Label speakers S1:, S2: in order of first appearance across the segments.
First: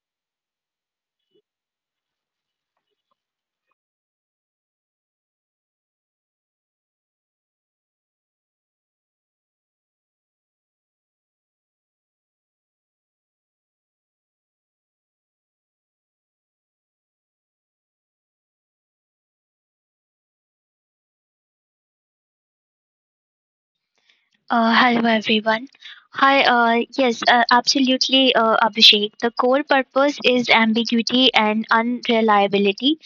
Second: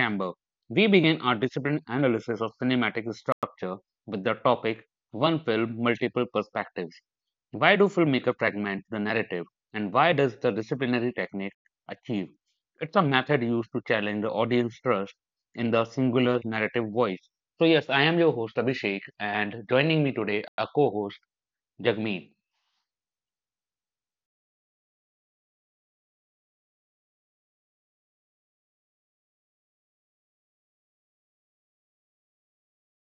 S1: Chamber. We begin our disciplined analysis of cinematic structure with the topic One Film, Multiple Perspectives. Why do filmmakers fragment the narrative, and why does the disciplinary technique achieve? It's a method used to challenge the audience trust in the singular narrative voice. So, yes, I am your host, Abhishek, and joining me today, a co host, Jagmeet.
S2: Hello everyone. Hi, yes, absolutely, Abhishek. The core purpose is ambiguity and unreliability.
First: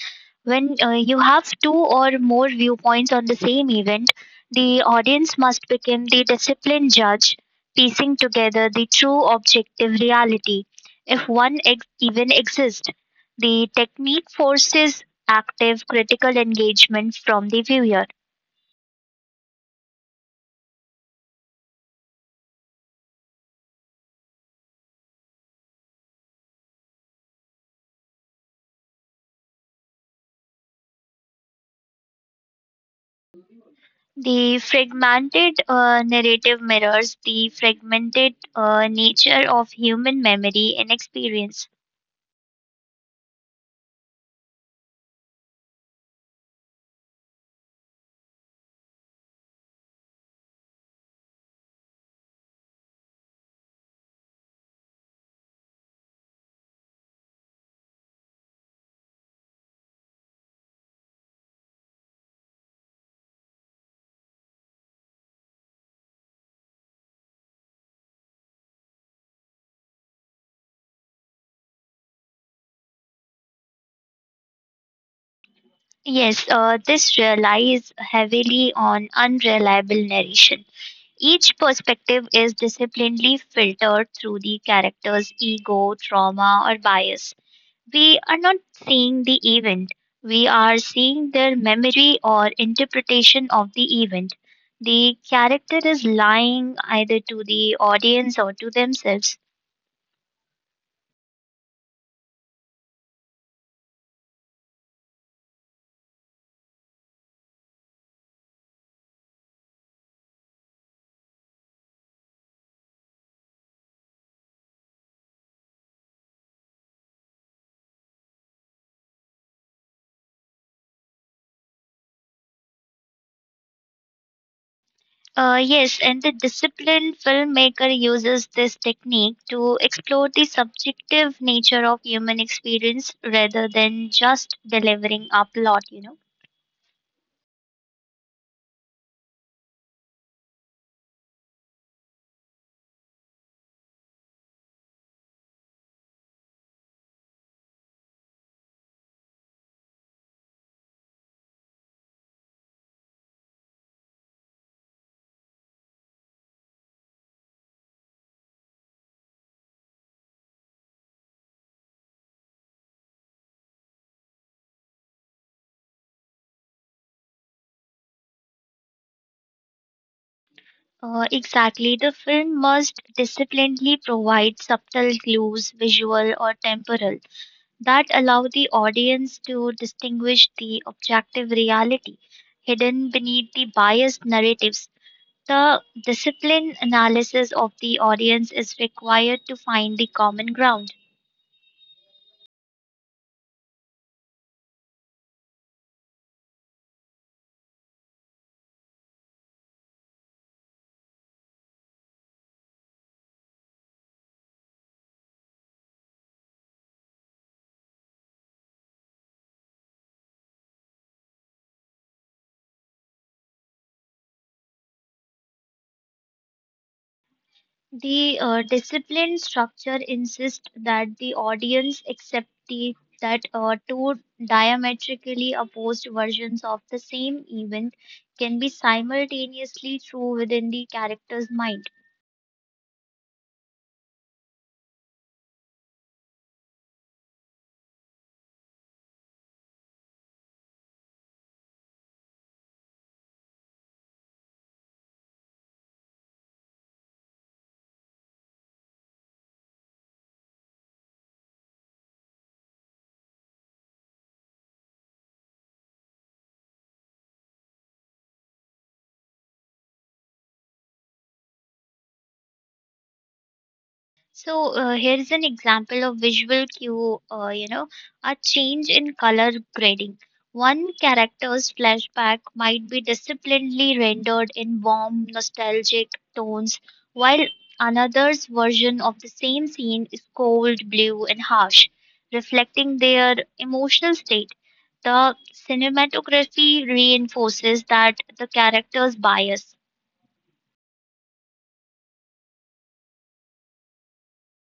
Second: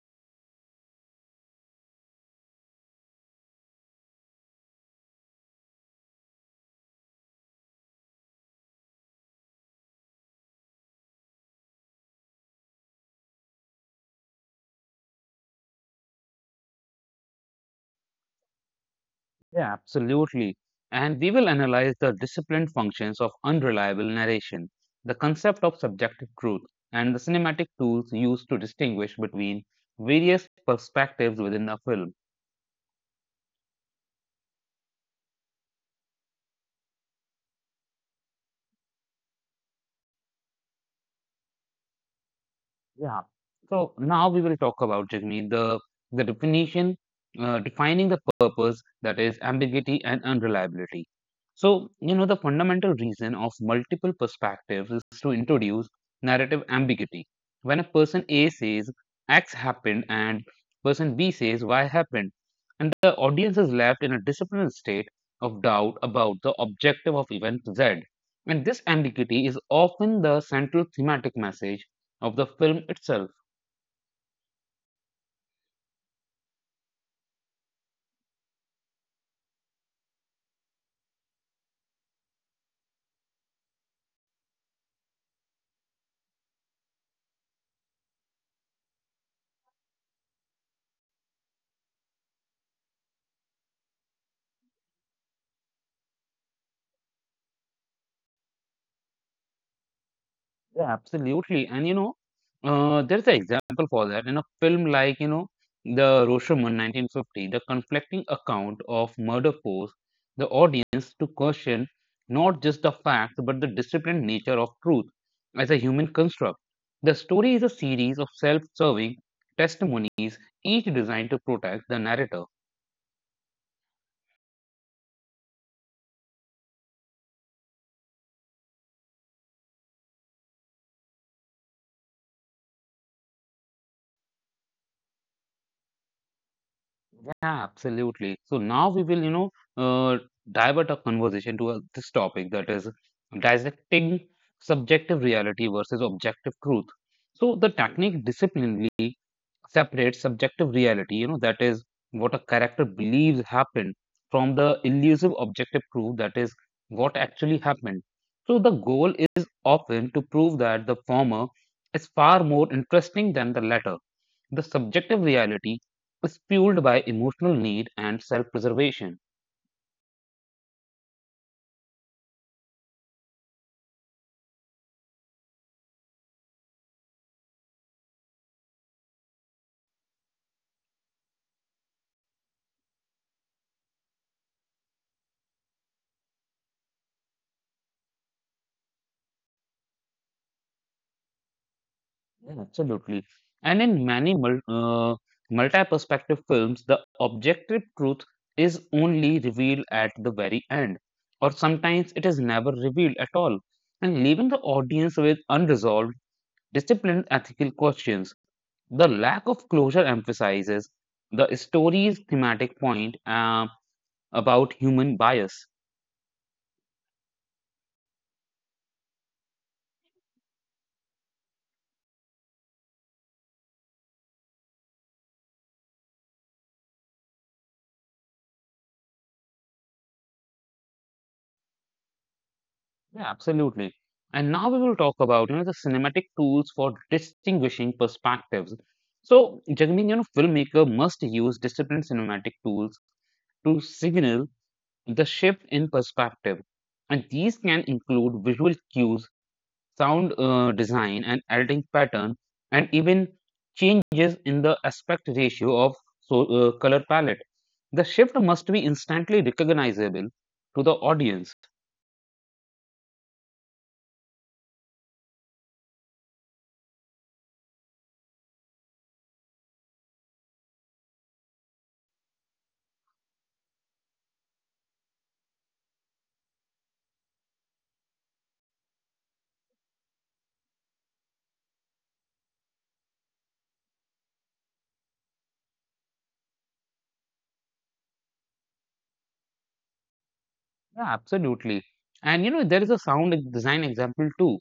S2: When you have two or more viewpoints on the same event, the audience must become the disciplined judge, piecing together the true objective reality, if one even exists. The technique forces active critical engagement from the viewer.
S1: Yeah, absolutely. And we will analyze the disciplined functions of unreliable narration, the concept of subjective truth, and the cinematic tools used to distinguish between various perspectives within a film.
S2: The fragmented narrative mirrors the fragmented nature of human memory and experience.
S1: Yeah. So now we will talk about Jagmeet, the definition, defining the purpose that is ambiguity and unreliability. So the fundamental reason of multiple perspectives is to introduce narrative ambiguity. When a person A says X happened and person B says Y happened, and the audience is left in a disciplined state of doubt about the objective of event Z. And this ambiguity is often the central thematic message of the film itself.
S2: Yes, this relies heavily on unreliable narration. Each perspective is disciplinedly filtered through the character's ego, trauma, or bias. We are not seeing the event, we are seeing their memory or interpretation of the event. The character is lying either to the audience or to themselves.
S1: Yeah, absolutely. And there's an example for that in a film like, the Rashomon 1950, the conflicting account of murder forced the audience to question not just the facts but the disciplined nature of truth as a human construct. The story is a series of self-serving testimonies, each designed to protect the narrator.
S2: Yes, and the disciplined filmmaker uses this technique to explore the subjective nature of human experience rather than just delivering a plot.
S1: Yeah, absolutely. So now we will, uh, divert our conversation to this topic that is dissecting subjective reality versus objective truth. So the technique disciplinely separate subjective reality, that is what a character believes happened from the elusive objective proof that is what actually happened. So the goal is often to prove that the former is far more interesting than the latter. The subjective reality is fueled by emotional need and self preservation.
S2: Exactly. The film must disciplinedly provide subtle clues, visual or temporal, that allow the audience to distinguish the objective reality hidden beneath the biased narratives. The disciplined analysis of the audience is required to find the common ground.
S1: Yeah, absolutely. And in many multi-perspective films, the objective truth is only revealed at the very end, or sometimes it is never revealed at all, and leaving the audience with unresolved, disciplined ethical questions. The lack of closure emphasizes the story's thematic point about human bias.
S2: The disciplined structure insists that the audience accept the that two diametrically opposed versions of the same event can be simultaneously true within the character's mind.
S1: Yeah, absolutely. And now we will talk about, the cinematic tools for distinguishing perspectives. So, Jagmeet, you know, filmmaker must use disciplined cinematic tools to signal the shift in perspective. And these can include visual cues, sound design, and editing pattern, and even changes in the aspect ratio of so, color palette. The shift must be instantly recognizable to the audience.
S2: So here's an example of visual cue, a change in color grading. One character's flashback might be disciplinedly rendered in warm, nostalgic tones, while another's version of the same scene is cold, blue, and harsh, reflecting their emotional state. The cinematography reinforces that the character's bias.
S1: Yeah, absolutely. And you know, there is a design example too,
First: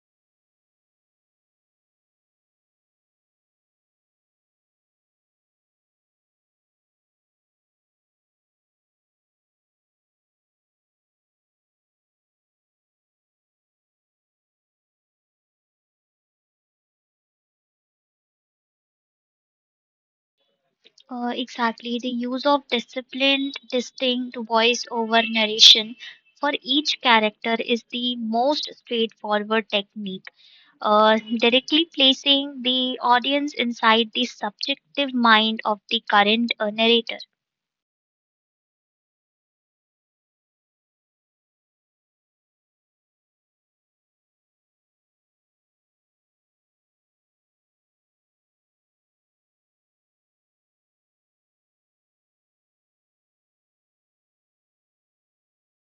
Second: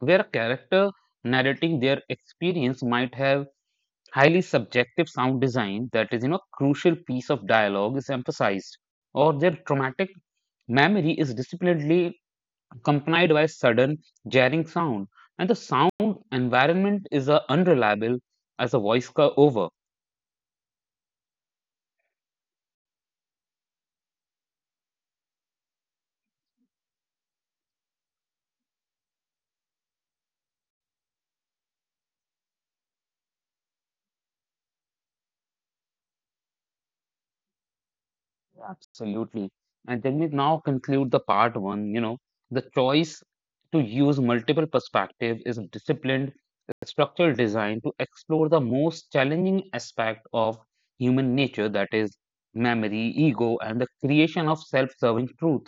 S1: where a character narrating their experience might have highly subjective sound design, that is, you know, crucial piece of dialogue is emphasized, or their traumatic memory is disciplinedly accompanied by sudden jarring sound, and the sound environment is unreliable as a over.
S2: Exactly, the use of disciplined, distinct voice over narration for each character is the most straightforward technique. Directly placing the audience inside the subjective mind of the current narrator.
S1: Absolutely. And then we now conclude the part one, you know, the choice to use multiple perspectives is disciplined structural design to explore the most challenging aspect of human nature, that is memory, ego, and the creation of self-serving truth.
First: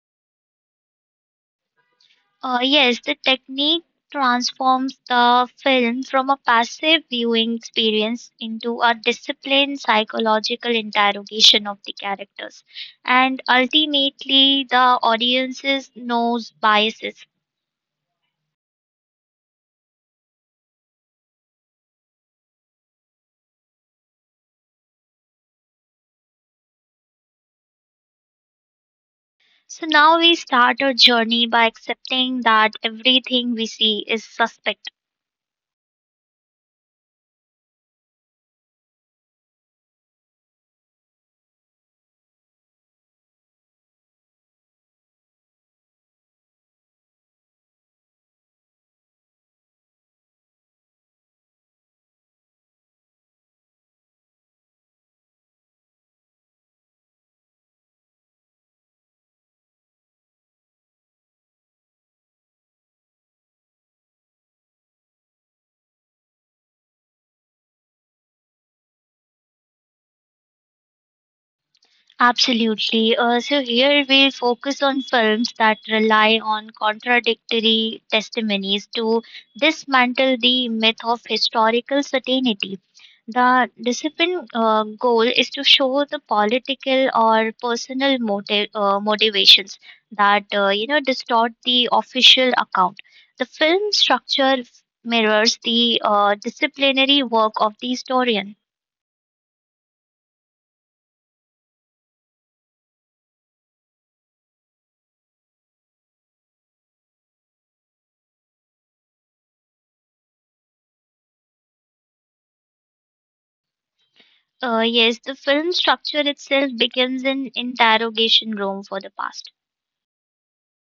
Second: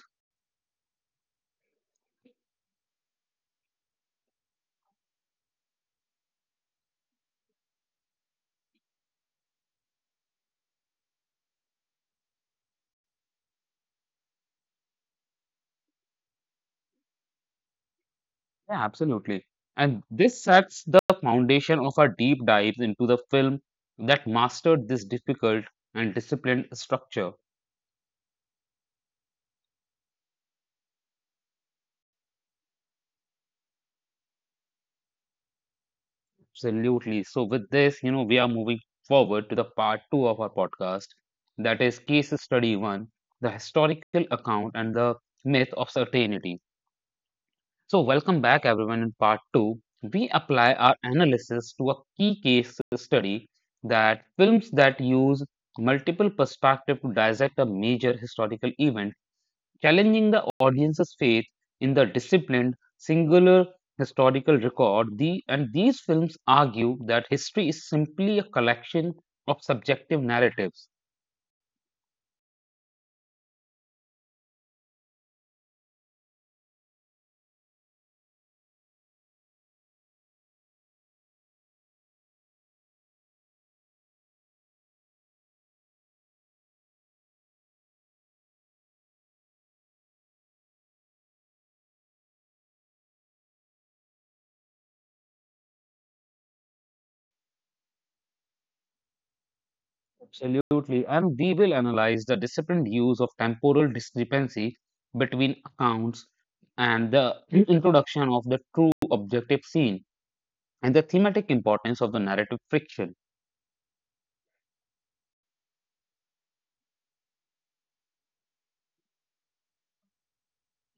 S2: Yes, the technique transforms the film from a passive viewing experience into a disciplined psychological interrogation of the characters. And ultimately, the audiences knows biases.
S1: Yeah, absolutely. And this sets the foundation of our deep dives into the film that mastered this difficult and disciplined structure.
S2: So now we start our journey by accepting that everything we see is suspect.
S1: Absolutely. So, with this, you know, we are moving forward to the part two of our podcast, that is Case Study One, the historical account and the myth of certainty. So, welcome back, everyone. In part two, we apply our analysis to a key case study that films that use multiple perspectives to dissect a major historical event challenging the audience's faith in the disciplined, singular historical record. The, and these films argue that history is simply a collection of subjective narratives.
S2: Absolutely. So here we'll focus on films that rely on contradictory testimonies to dismantle the myth of historical certainty. The discipline goal is to show the political or personal motivations that distort the official account. The film structure mirrors the disciplinary work of the historian.
S1: Absolutely. And we will analyze the disciplined use of temporal discrepancy between accounts and the introduction of the true objective scene and the thematic importance of the narrative friction.
S2: Yes, the film structure itself begins in interrogation room for the past.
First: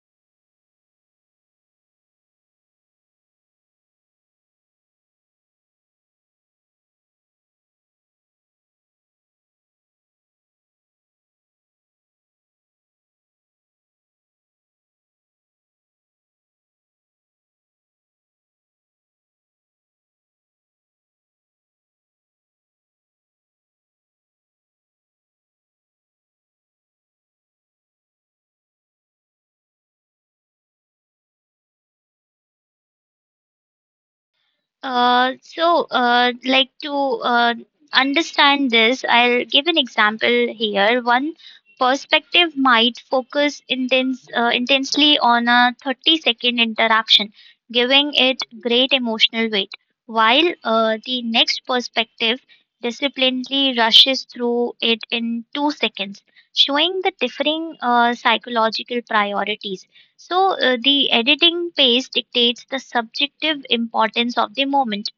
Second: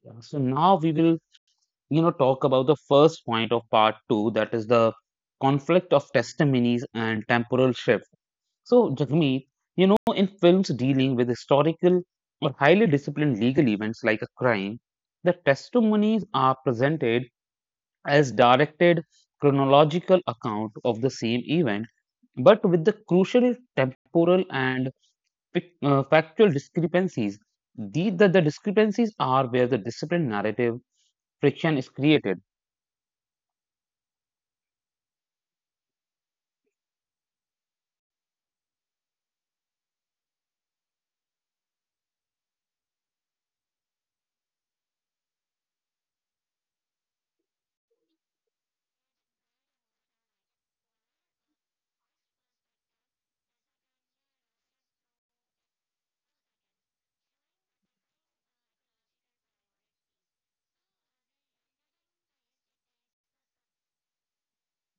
S1: Yeah. So now we will, you know, talk about the first point of part two, that is the conflict of testimonies and temporal shift. So, Jagmeet, you know, in films dealing with historical or highly disciplined legal events like a crime, the testimonies are presented as directed chronological account of the same event, but with the crucial temporal and factual discrepancies. The discrepancies are where the disciplined narrative friction is created.
S2: To understand this, I'll give an example here. One perspective might focus intensely on a 30-second interaction, giving it great emotional weight, while the next perspective disciplinedly rushes through it in 2 seconds, showing the differing psychological priorities. So, the editing pace dictates the subjective importance of the moment.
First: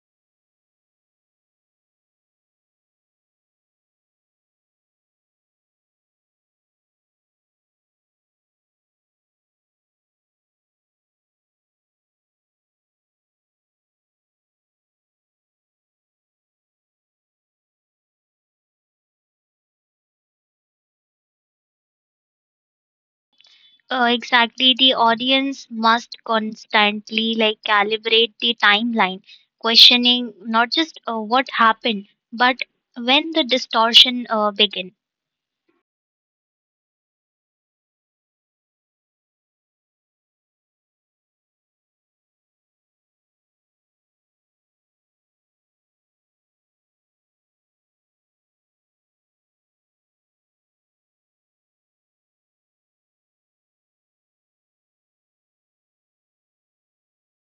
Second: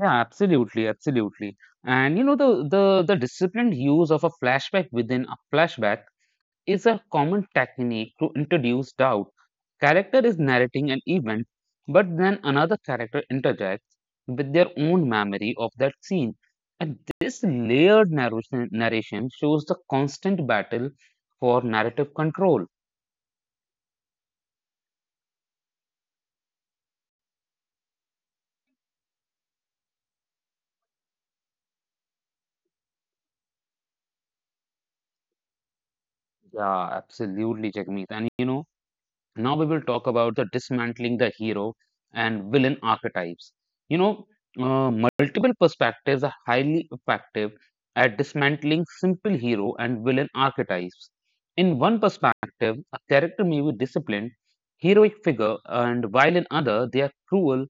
S1: Yeah, absolutely, absolutely. And you know the disciplined use of a flashback within a flashback is a common technique to introduce doubt. Character is narrating an event, but then another character interjects with their own memory of that scene. And this layered narration shows the constant battle for narrative control.
S2: Exactly, the audience must constantly like calibrate the timeline, questioning not just what happened, but when the distortion began.
S1: Yeah, absolutely, Jagmeet. And you know, now we will talk about the dismantling the hero and villain archetypes. You know, multiple perspectives are highly effective at dismantling simple hero and villain archetypes. In one perspective, a character may be disciplined, heroic figure, and while in other, they are cruel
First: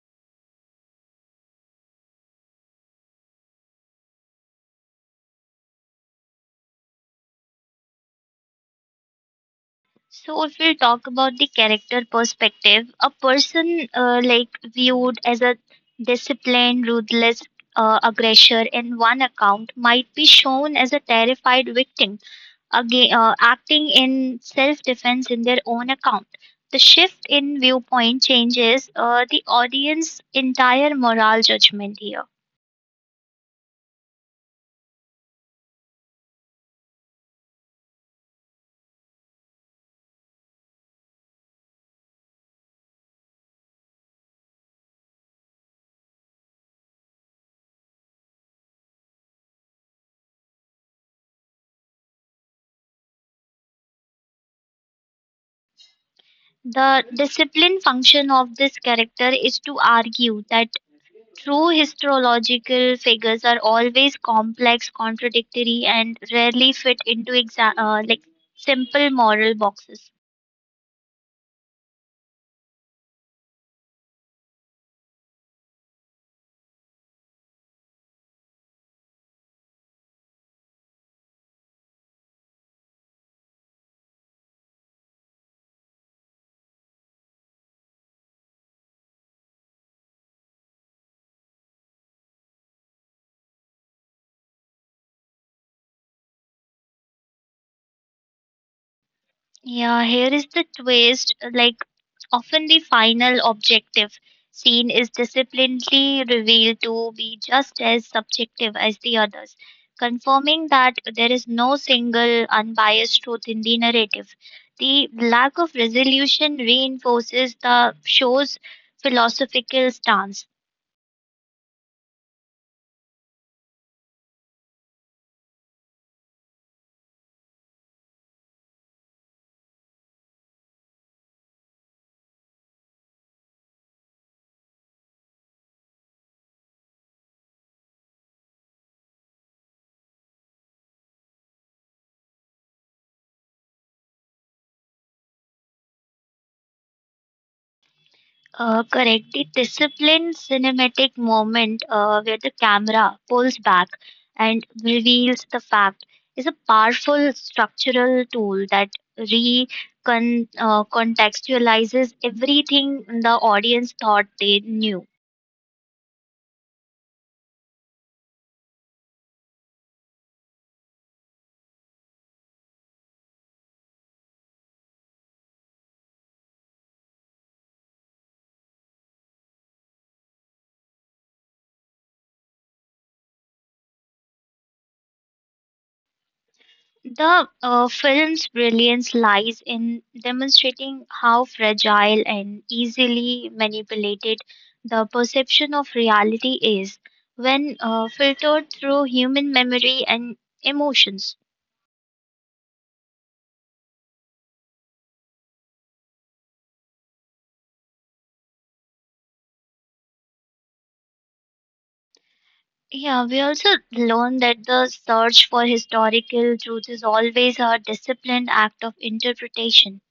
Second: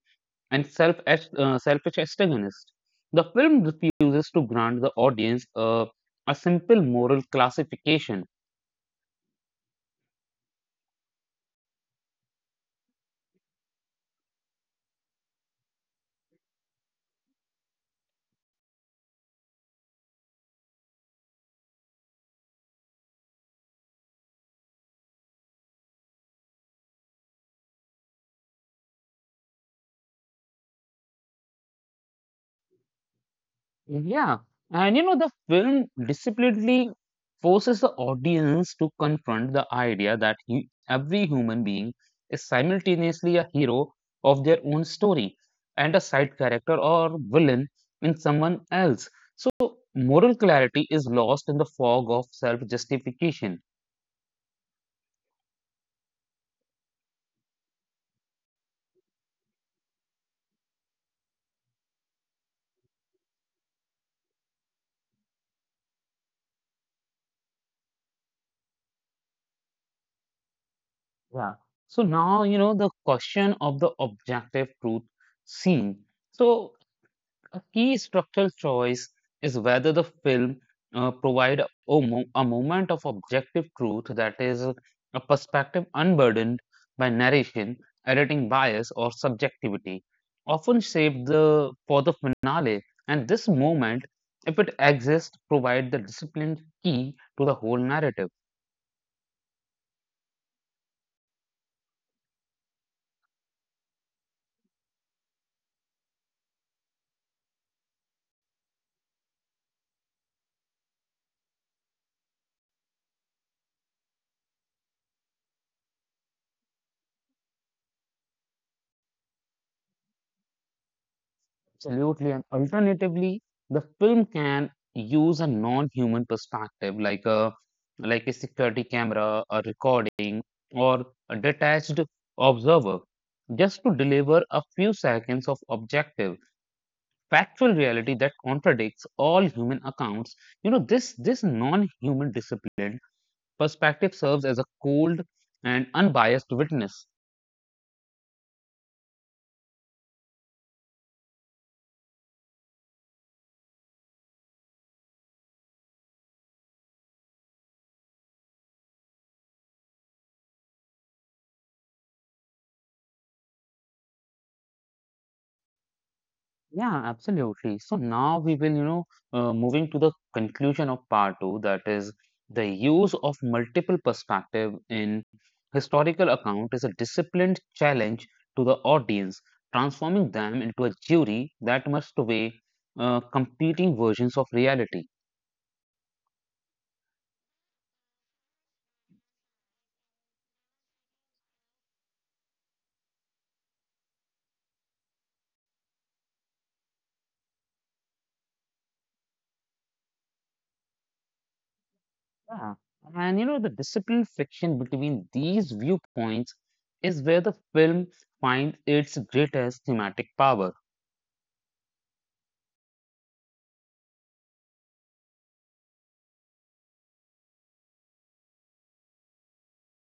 S1: and selfish antagonists. The film refuses to grant the audience a simple moral classification.
S2: So, if we talk about the character perspective, a person like viewed as a disciplined, ruthless aggressor in one account might be shown as a terrified victim. Again, acting in self defense in their own account. The shift in viewpoint changes the audience's entire moral judgment here.
S1: Yeah, and you know, the film disciplinedly forces the audience to confront the idea that he, every human being is simultaneously a hero of their own story and a side character or villain in someone else. So, moral clarity is lost in the fog of self justification.
S2: The discipline function of this character is to argue that true historiological figures are always complex, contradictory, and rarely fit into simple moral boxes.
S1: Yeah. So, now, you know, the question of the objective truth seen. So, a key structural choice is whether the film provide a, a moment of objective truth, that is a perspective unburdened by narration, editing bias, or subjectivity, often shaped the for the finale. And this moment, if it exists, provide the disciplined key to the whole narrative.
S2: Yeah, here is the twist. Like, often, the final objective seen is disciplinedly revealed to be just as subjective as the others, confirming that there is no single unbiased truth in the narrative. The lack of resolution reinforces the show's philosophical stance.
S1: Absolutely. And alternatively, the film can use a non-human perspective, like a security camera, a recording, or a detached observer, just to deliver a few seconds of objective, factual reality that contradicts all human accounts. You know, this non-human discipline perspective serves as a cold and unbiased witness.
S2: Correct. The disciplined cinematic moment where the camera pulls back and reveals the fact is a powerful structural tool that contextualizes everything the audience thought they knew.
S1: Yeah, absolutely. So now we will, moving to the conclusion of part two, that is the use of multiple perspective in historical account is a disciplined challenge to the audience, transforming them into a jury that must weigh competing versions of reality.
S2: The film's brilliance lies in demonstrating how fragile and easily manipulated the perception of reality is when filtered through human memory and emotions.
S1: Yeah. And you know, the disciplined friction between these viewpoints is where the film finds its greatest thematic power.
S2: Yeah, we also learn that the search for historical truth is always a disciplined act of interpretation.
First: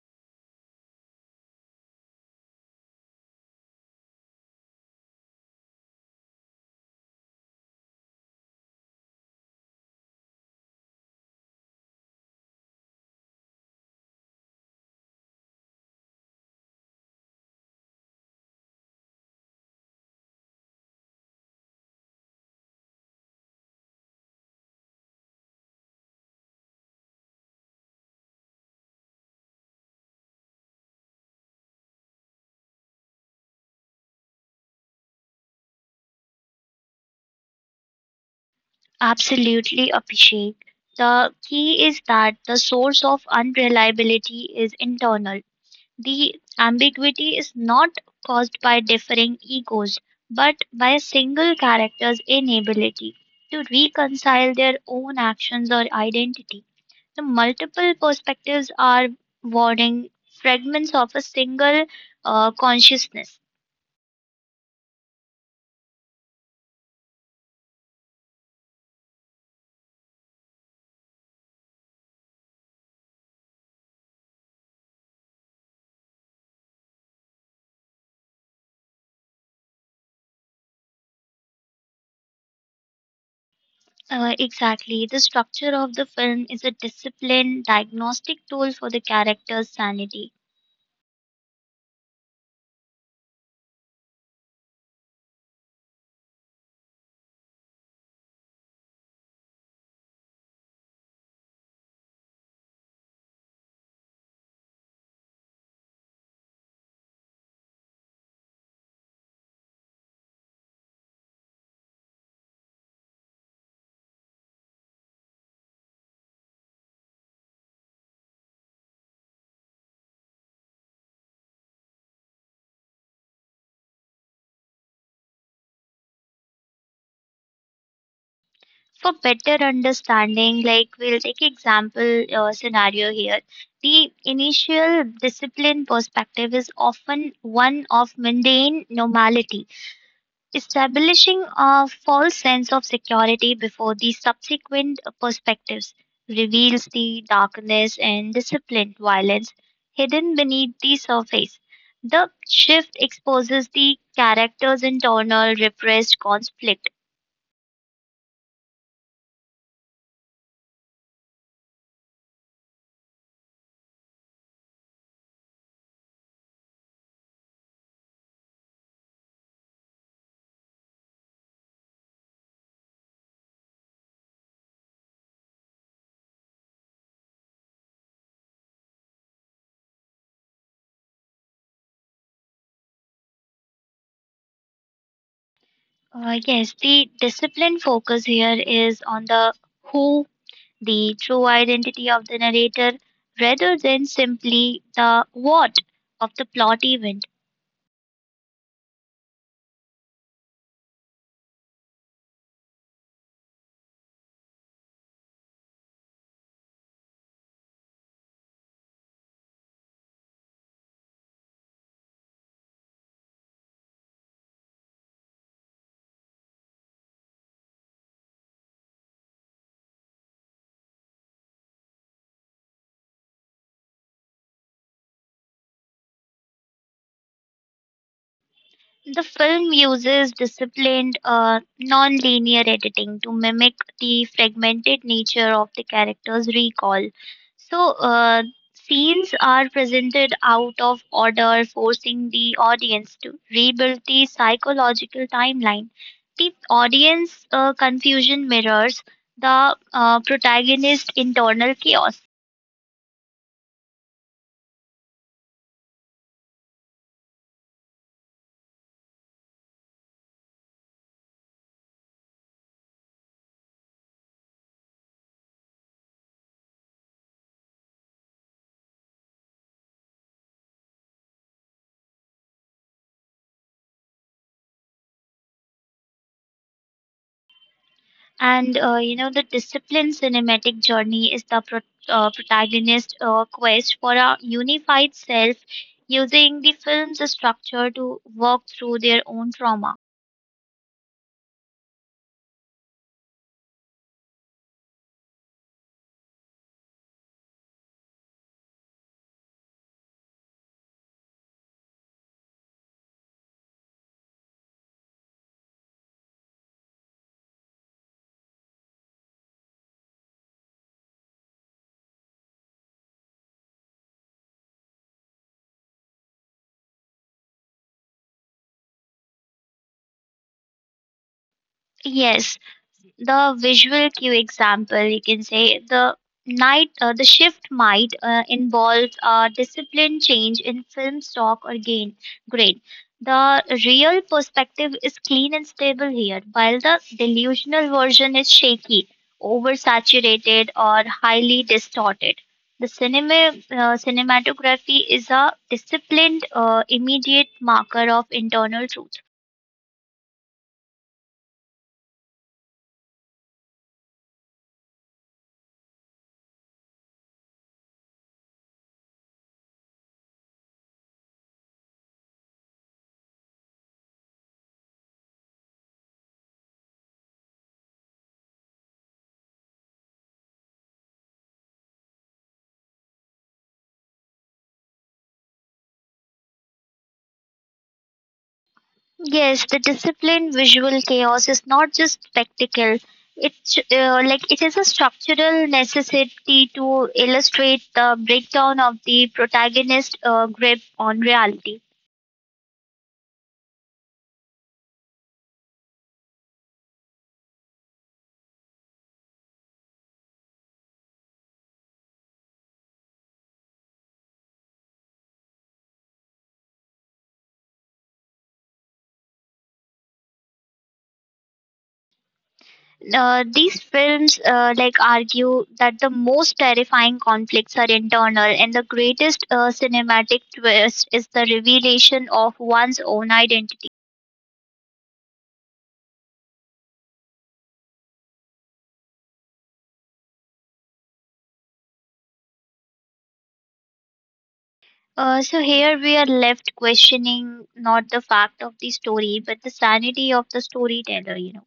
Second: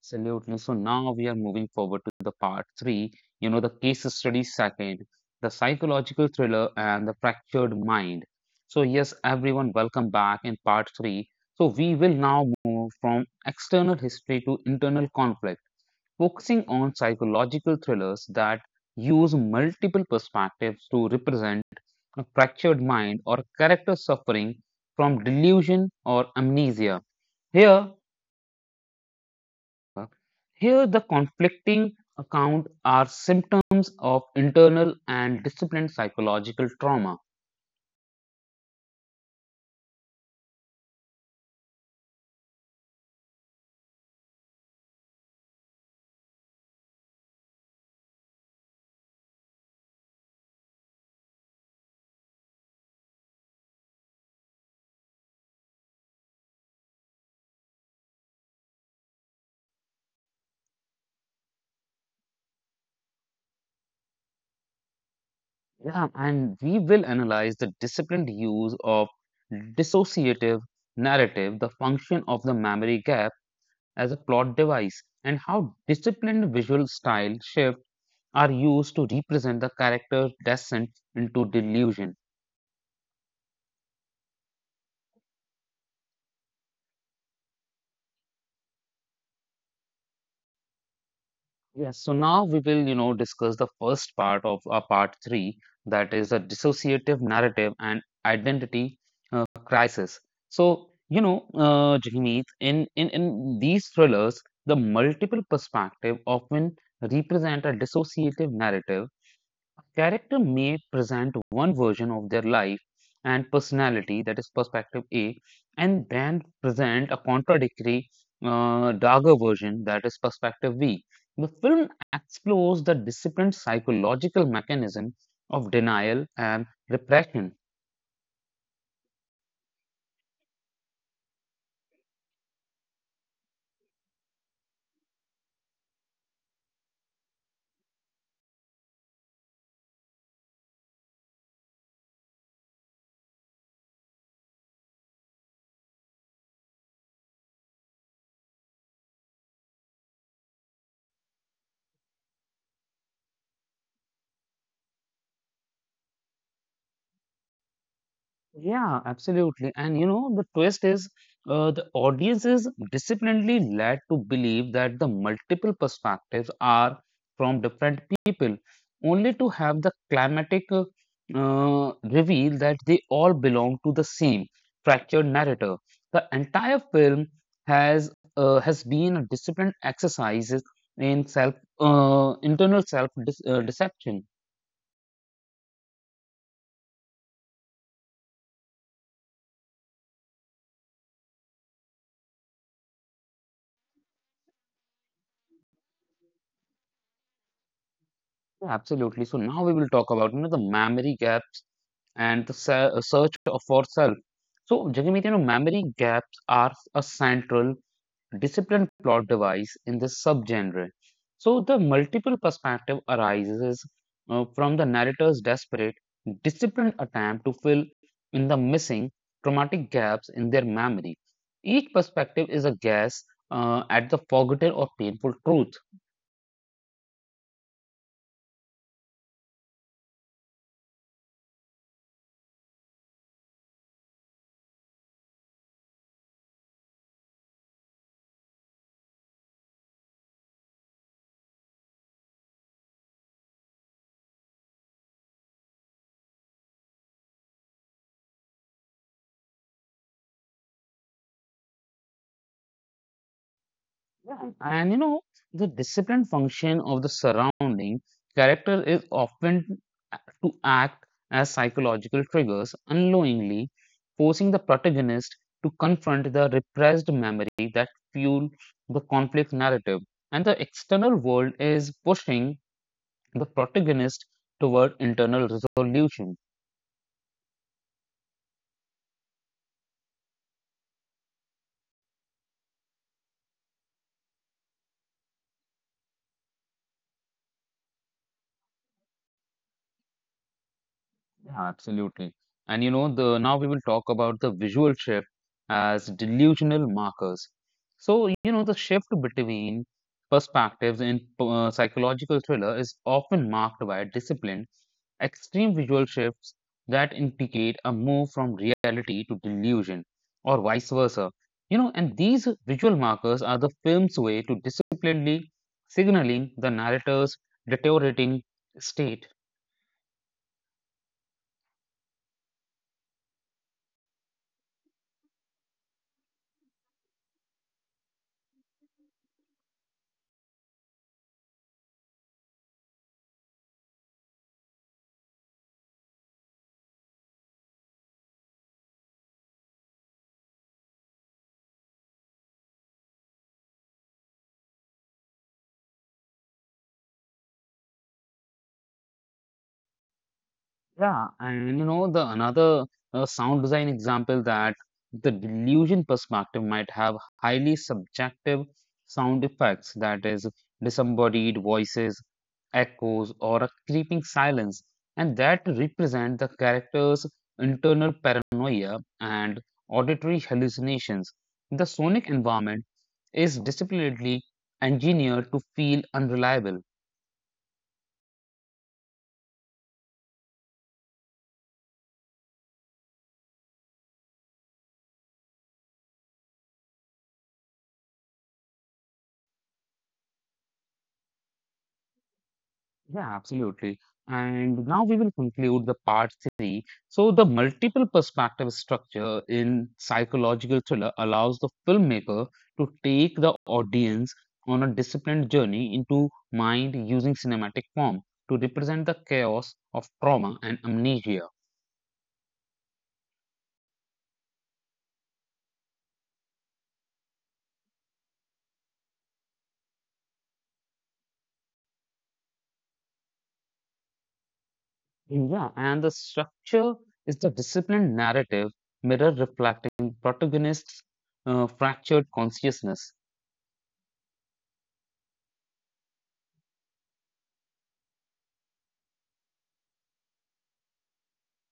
S1: Absolutely. So now we are moving forward to the part three, you know, the case study second, the psychological thriller and the fractured mind. So, yes, everyone, welcome back in part three. So, we will now move from external history to internal conflict, focusing on psychological thrillers that use multiple perspectives to represent a fractured mind or character suffering from delusion or amnesia. Here, here, the conflicting account are symptoms of internal and disciplined psychological trauma.
S2: Absolutely appreciate. The key is that the source of unreliability is internal. The ambiguity is not caused by differing egos, but by a single character's inability to reconcile their own actions or identity. The multiple perspectives are warning fragments of a single consciousness.
S1: Yeah, and we will analyze the disciplined use of dissociative narrative, the function of the memory gap as a plot device, and how disciplined visual style shifts are used to represent the character's descent into delusion.
S2: Exactly. The structure of the film is a disciplined diagnostic tool for the character's sanity.
S1: Yes, so now we will, you know, discuss the first part of our part three, that is the dissociative narrative and identity crisis. So, Jahmeet, in these thrillers, the multiple perspective often represent a dissociative narrative. A character may present one version of their life and personality, that is perspective A, and brand present a contradictory, darker version, that is perspective B. The film explores the disciplined psychological mechanism of denial and repression.
S2: For better understanding, like, we'll take example scenario here. The initial discipline perspective is often one of mundane normality, establishing a false sense of security before the subsequent perspectives reveals the darkness and disciplined violence hidden beneath the surface. The shift exposes the character's internal repressed conflict.
S1: Yeah, absolutely. And you know, the twist is the audience is disciplinedly led to believe that the multiple perspectives are from different people, only to have the climatic reveal that they all belong to the same fractured narrator. The entire film has uh, has been a disciplined exercise in self internal self dis deception.
S2: Yes, the discipline focus here is on the who, the true identity of the narrator, rather than simply the what of the plot event.
S1: Yeah, absolutely. So now we will talk about, you know, the memory gap and the search for self. So, Jagmeet, you memory gaps are a central discipline plot device in this subgenre. So, the multiple perspective arises from the narrator's desperate, disciplined attempt to fill in the missing traumatic gaps in their memory. Each perspective is a guess at the forgotten or painful truth.
S2: The film uses disciplined, non-linear editing to mimic the fragmented nature of the character's recall. So, scenes are presented out of order, forcing the audience to rebuild the psychological timeline. The audience confusion mirrors the protagonist's internal chaos.
S1: Yeah. And you know, the disciplined function of the surrounding character is often to act as psychological triggers, unknowingly forcing the protagonist to confront the repressed memory that fuel the conflict narrative. And the external world is pushing the protagonist toward internal resolution.
S2: And the disciplined cinematic journey is the protagonist's quest for a unified self using the film's structure to work through their own trauma.
S1: Yeah, absolutely. And you know, the now we will talk about the visual shift as delusional markers. So, you know, the shift between perspectives in psychological thriller is often marked by disciplined, extreme visual shifts that indicate a move from reality to delusion or vice versa. You know, and these visual markers are the film's way to disciplinedly signaling the narrator's deteriorating state.
S2: Yes, the visual cue example, you can say the shift might involve a discipline change in film stock or gain grade. The real perspective is clean and stable here, while the delusional version is shaky, oversaturated, or highly distorted. The cinematography is a disciplined, immediate marker of internal truth.
S1: Yeah, and you know the another sound design example that the delusion perspective might have highly subjective sound effects, that is, disembodied voices, echoes, or a creeping silence, and that represent the character's internal paranoia and auditory hallucinations. The sonic environment is disciplinedly engineered to feel unreliable.
S2: Yes, the disciplined visual chaos is not just spectacle. It is a structural necessity to illustrate the breakdown of the protagonist's grip on reality.
S1: Yeah, absolutely. And now we will conclude the part three. So, the multiple perspective structure in psychological thriller allows the filmmaker to take the audience on a disciplined journey into mind using cinematic form to represent the chaos of trauma and amnesia.
S2: These films argue that the most terrifying conflicts are internal, and the greatest cinematic twist is the revelation of one's own identity.
S1: Yeah, and the structure is the disciplined narrative mirror reflecting protagonist's fractured consciousness.
S2: So here we are left questioning not the fact of the story, but the sanity of the storyteller.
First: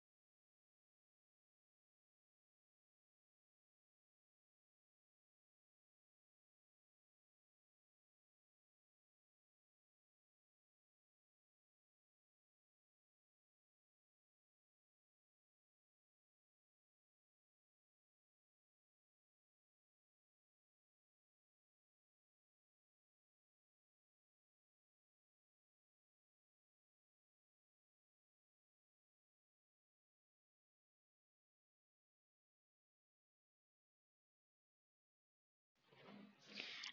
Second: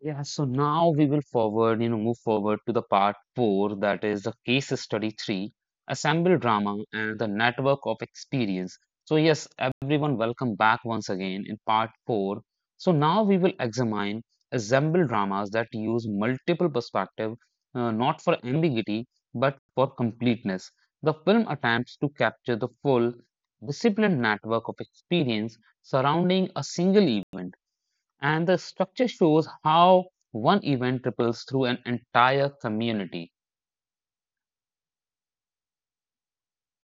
S1: Yeah, so now we will forward, you know, move forward to the part four, that is the case study three, assemble drama and the network of experience. So, yes, everyone, welcome back once again in part four. So, now we will examine assemble dramas that use multiple perspective, not for ambiguity, but for completeness. The film attempts to capture the full disciplined network of experience surrounding a single event, and the structure shows how one event ripples through an entire community.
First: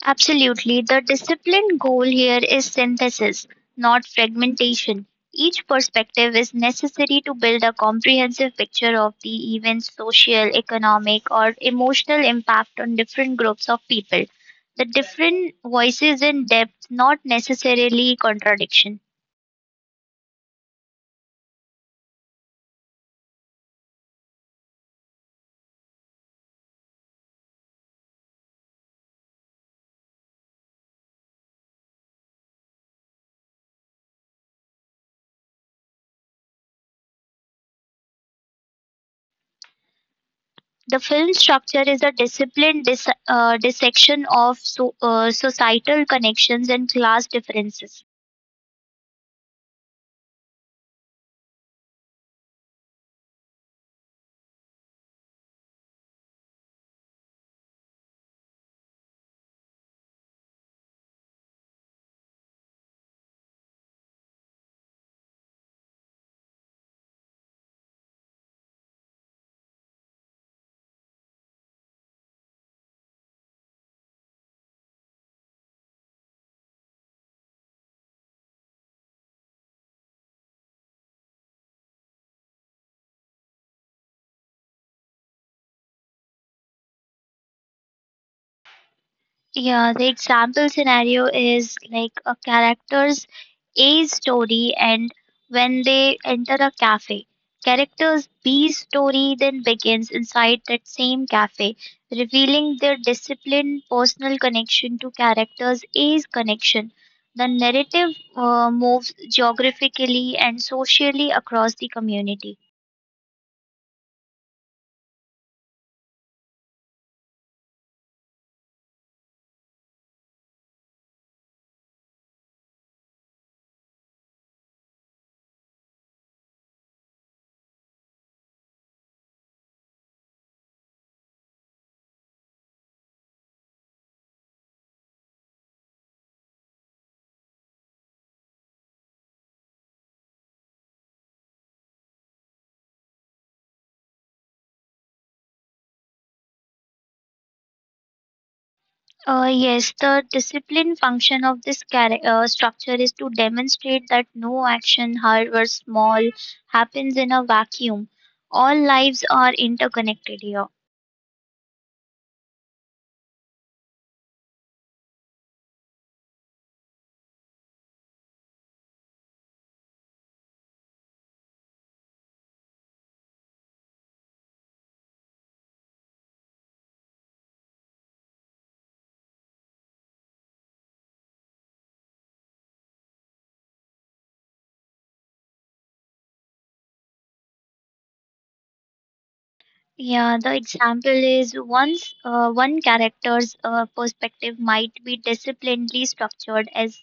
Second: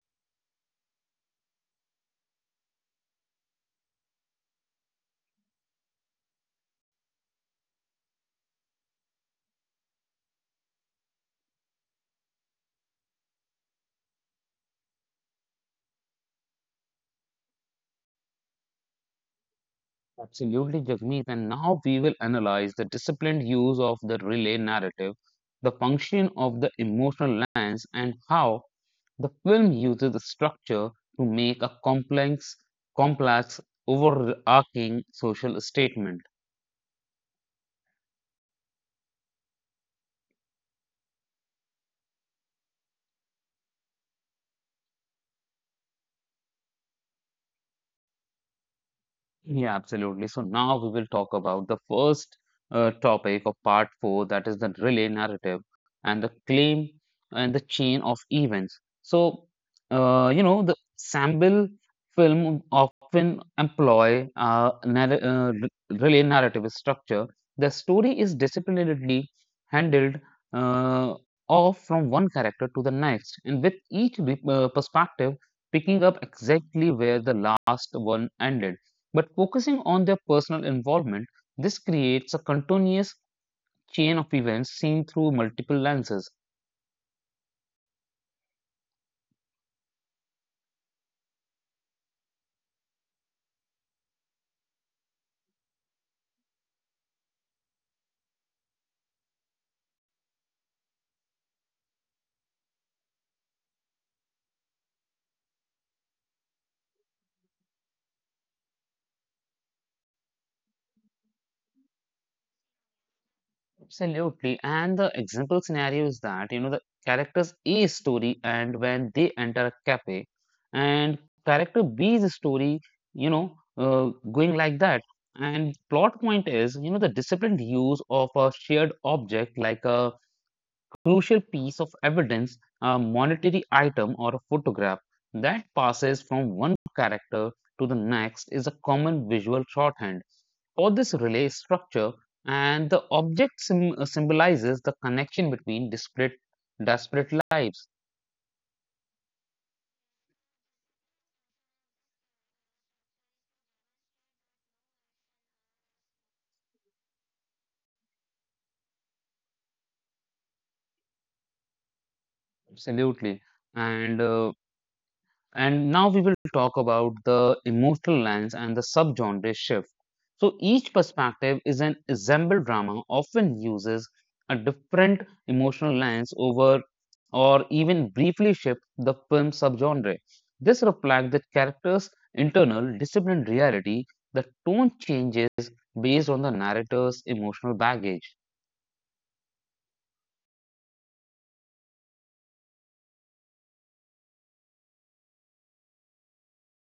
S2: Absolutely. The discipline goal here is synthesis, not fragmentation. Each perspective is necessary to build a comprehensive picture of the event's social, economic, or emotional impact on different groups of people. The different voices in depth, not necessarily contradiction.
S1: Absolutely, Jagmeet. And now we will analyze the disciplined use of the relay narrative, the function of the emotional lens, and how the film uses the structure to make a complex, complex, overarching social statement.
S2: The film structure is a disciplined dissection of societal connections and class differences.
S1: Yeah, absolutely. So now we will talk about the first topic of part four, that is the relay narrative and the claim and the chain of events. So, you know, the Sambil film often employ relay narrative structure. The story is disciplinarily handled, uh, off from one character to the next, and with each perspective picking up exactly where the last one ended, but focusing on their personal involvement. This creates a continuous chain of events seen through multiple lenses.
S2: Yeah, the example scenario is like a character's A story and when they enter a cafe. Character's B story then begins inside that same cafe, revealing their disciplined personal connection to character's A's connection. The narrative moves geographically and socially across the community.
S1: Absolutely. And the example scenario is that, you know, the character's A story and when they enter a cafe, and character B's story, you know, going like that. And plot point is, you know, the disciplined use of a shared object like a crucial piece of evidence, a monetary item, or a photograph that passes from one character to the next is a common visual shorthand for this relay structure, and the object symbolizes the connection between disparate, lives.
S2: Yes, the discipline function of this structure is to demonstrate that no action, however small, happens in a vacuum. All lives are interconnected here.
S1: Absolutely. And uh, And now we will talk about the emotional lens and the subgenre shift. So each perspective is an ensemble drama often uses a different emotional lens over or even briefly shift the film subgenre. This reflects the character's internal disciplined reality. The tone changes based on the narrator's emotional baggage.
S2: Yeah, the example is once one character's perspective might be disciplinedly structured as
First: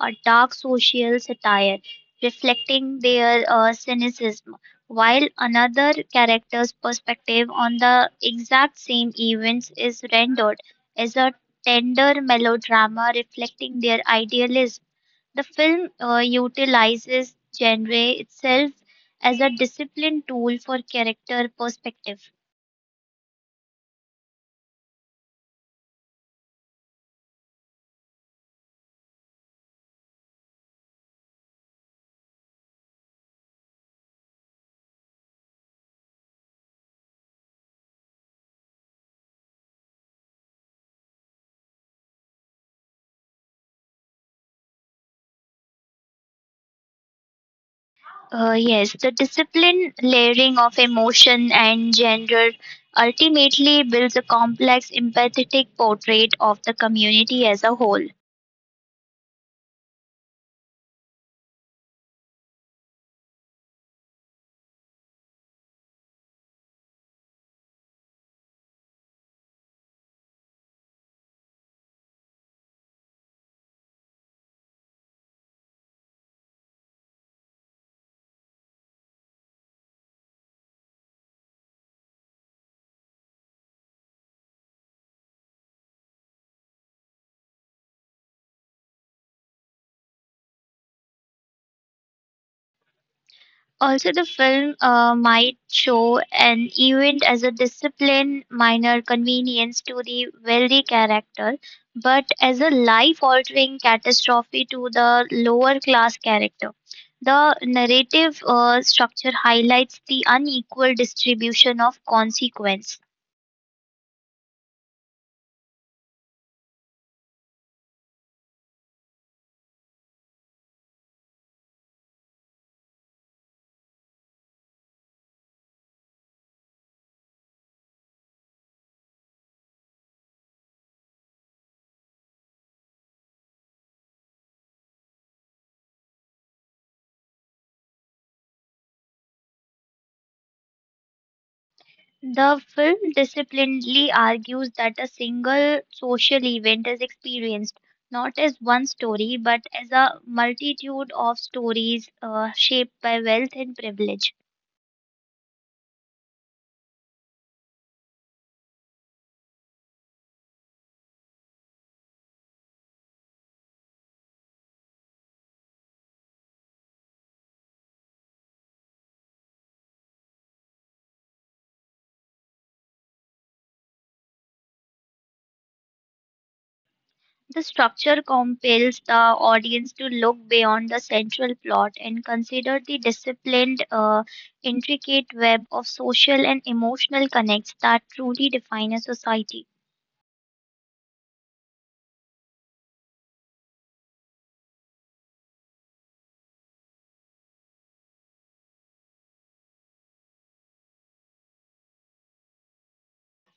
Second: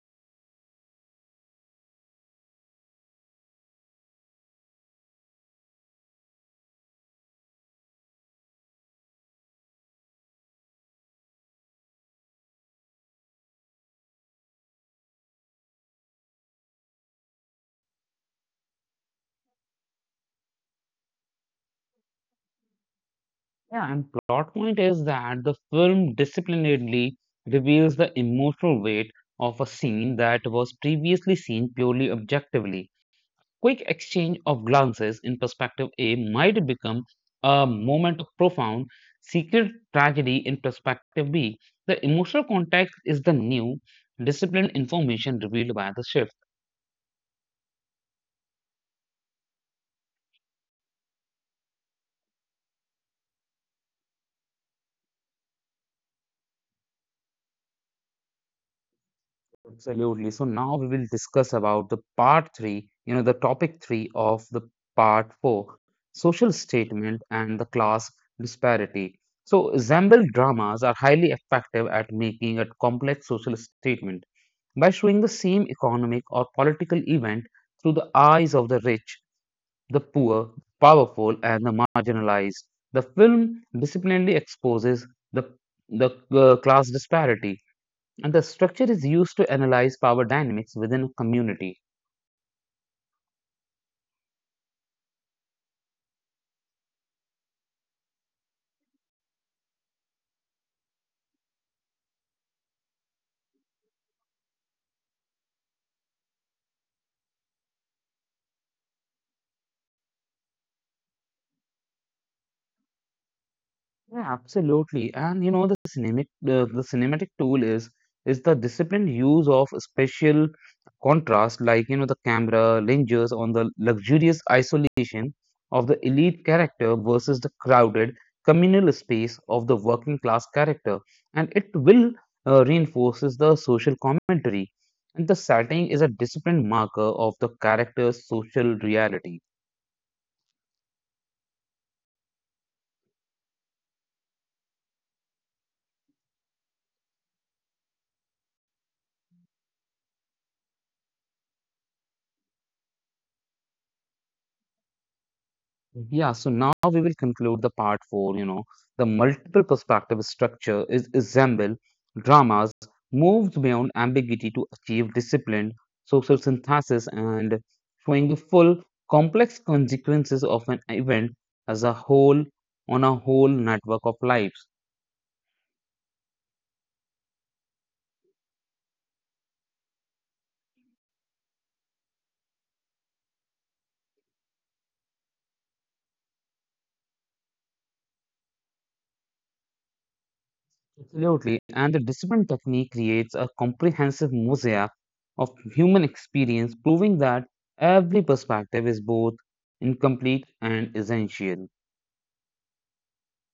S2: a dark social satire, reflecting their cynicism, while another character's perspective on the exact same events is rendered as a tender melodrama reflecting their idealism. The film utilizes genre itself as a disciplined tool for character perspective.
S1: Yeah, and plot point is that the film disciplinarily reveals the emotional weight of a scene that was previously seen purely objectively. Quick exchange of glances in perspective A might become a moment of profound secret tragedy in perspective B. The emotional context is the new disciplined information revealed by the shift.
S2: Yes, the discipline layering of emotion and gender ultimately builds a complex, empathetic portrait of the community as a whole.
S1: Absolutely. So now we will discuss about the part three, you know, the topic three of the part four, social statement and the class disparity. So Zambel dramas are highly effective at making a complex social statement by showing the same economic or political event through the eyes of the rich, the poor, powerful, and the marginalized. The film disciplinarily exposes the class disparity, and the structure is used to analyze power dynamics within a community.
S2: Also, the film might show an event as a discipline, minor convenience to the wealthy character, but as a life altering catastrophe to the lower class character. The narrative structure highlights the unequal distribution of consequence.
S1: Yeah, absolutely. And you know, the cinematic tool is the disciplined use of special contrast, like you know, the camera lenses on the luxurious isolation of the elite character versus the crowded communal space of the working class character, and it will reinforces the social commentary. And the setting is a disciplined marker of the character's social reality.
S2: The film disciplinedly argues that a single social event is experienced not as one story but as a multitude of stories shaped by wealth and privilege.
S1: Yeah, so now we will conclude the part four. You know, the multiple perspective structure is resemble dramas, moves beyond ambiguity to achieve disciplined social synthesis, and showing the full complex consequences of an event as a whole on a whole network of lives.
S2: The structure compels the audience to look beyond the central plot and consider the disciplined, intricate web of social and emotional connects that truly define a society.
S1: Absolutely. And the discipline technique creates a comprehensive mosaic of human experience, proving that every perspective is both incomplete and essential.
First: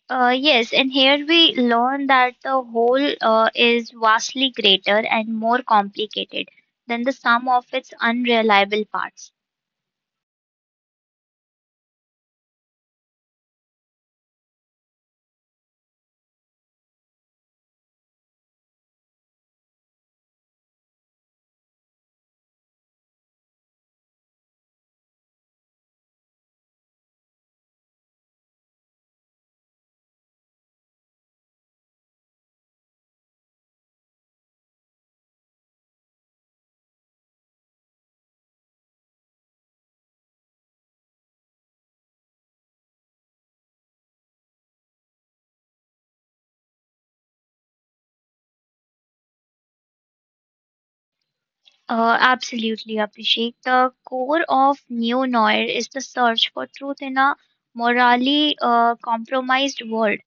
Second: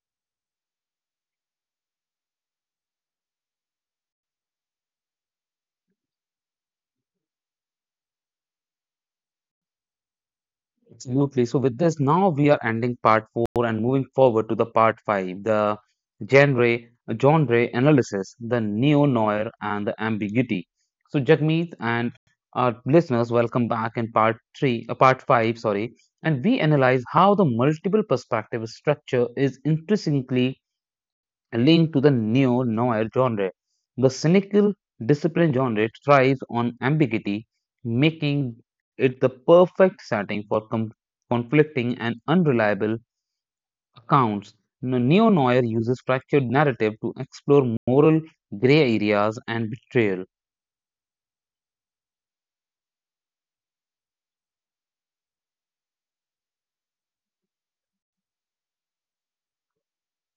S2: Yes, and here we learn that the whole is vastly greater and more complicated than the sum of its unreliable parts.
S1: Absolutely. So with this, now we are ending part four and moving forward to the part five, the genre, analysis, the neo-noir and the ambiguity. So Jagmeet and our listeners, welcome back in part five, sorry, and we analyze how the multiple perspective structure is intrinsically linked to the neo-noir genre. The cynical discipline genre thrives on ambiguity, making it the perfect setting for conflicting and unreliable accounts. The neo-noir uses structured narrative to explore moral gray areas and betrayal.
S2: Absolutely, Abhishek. The core of neo noir is the search for truth in a morally compromised world.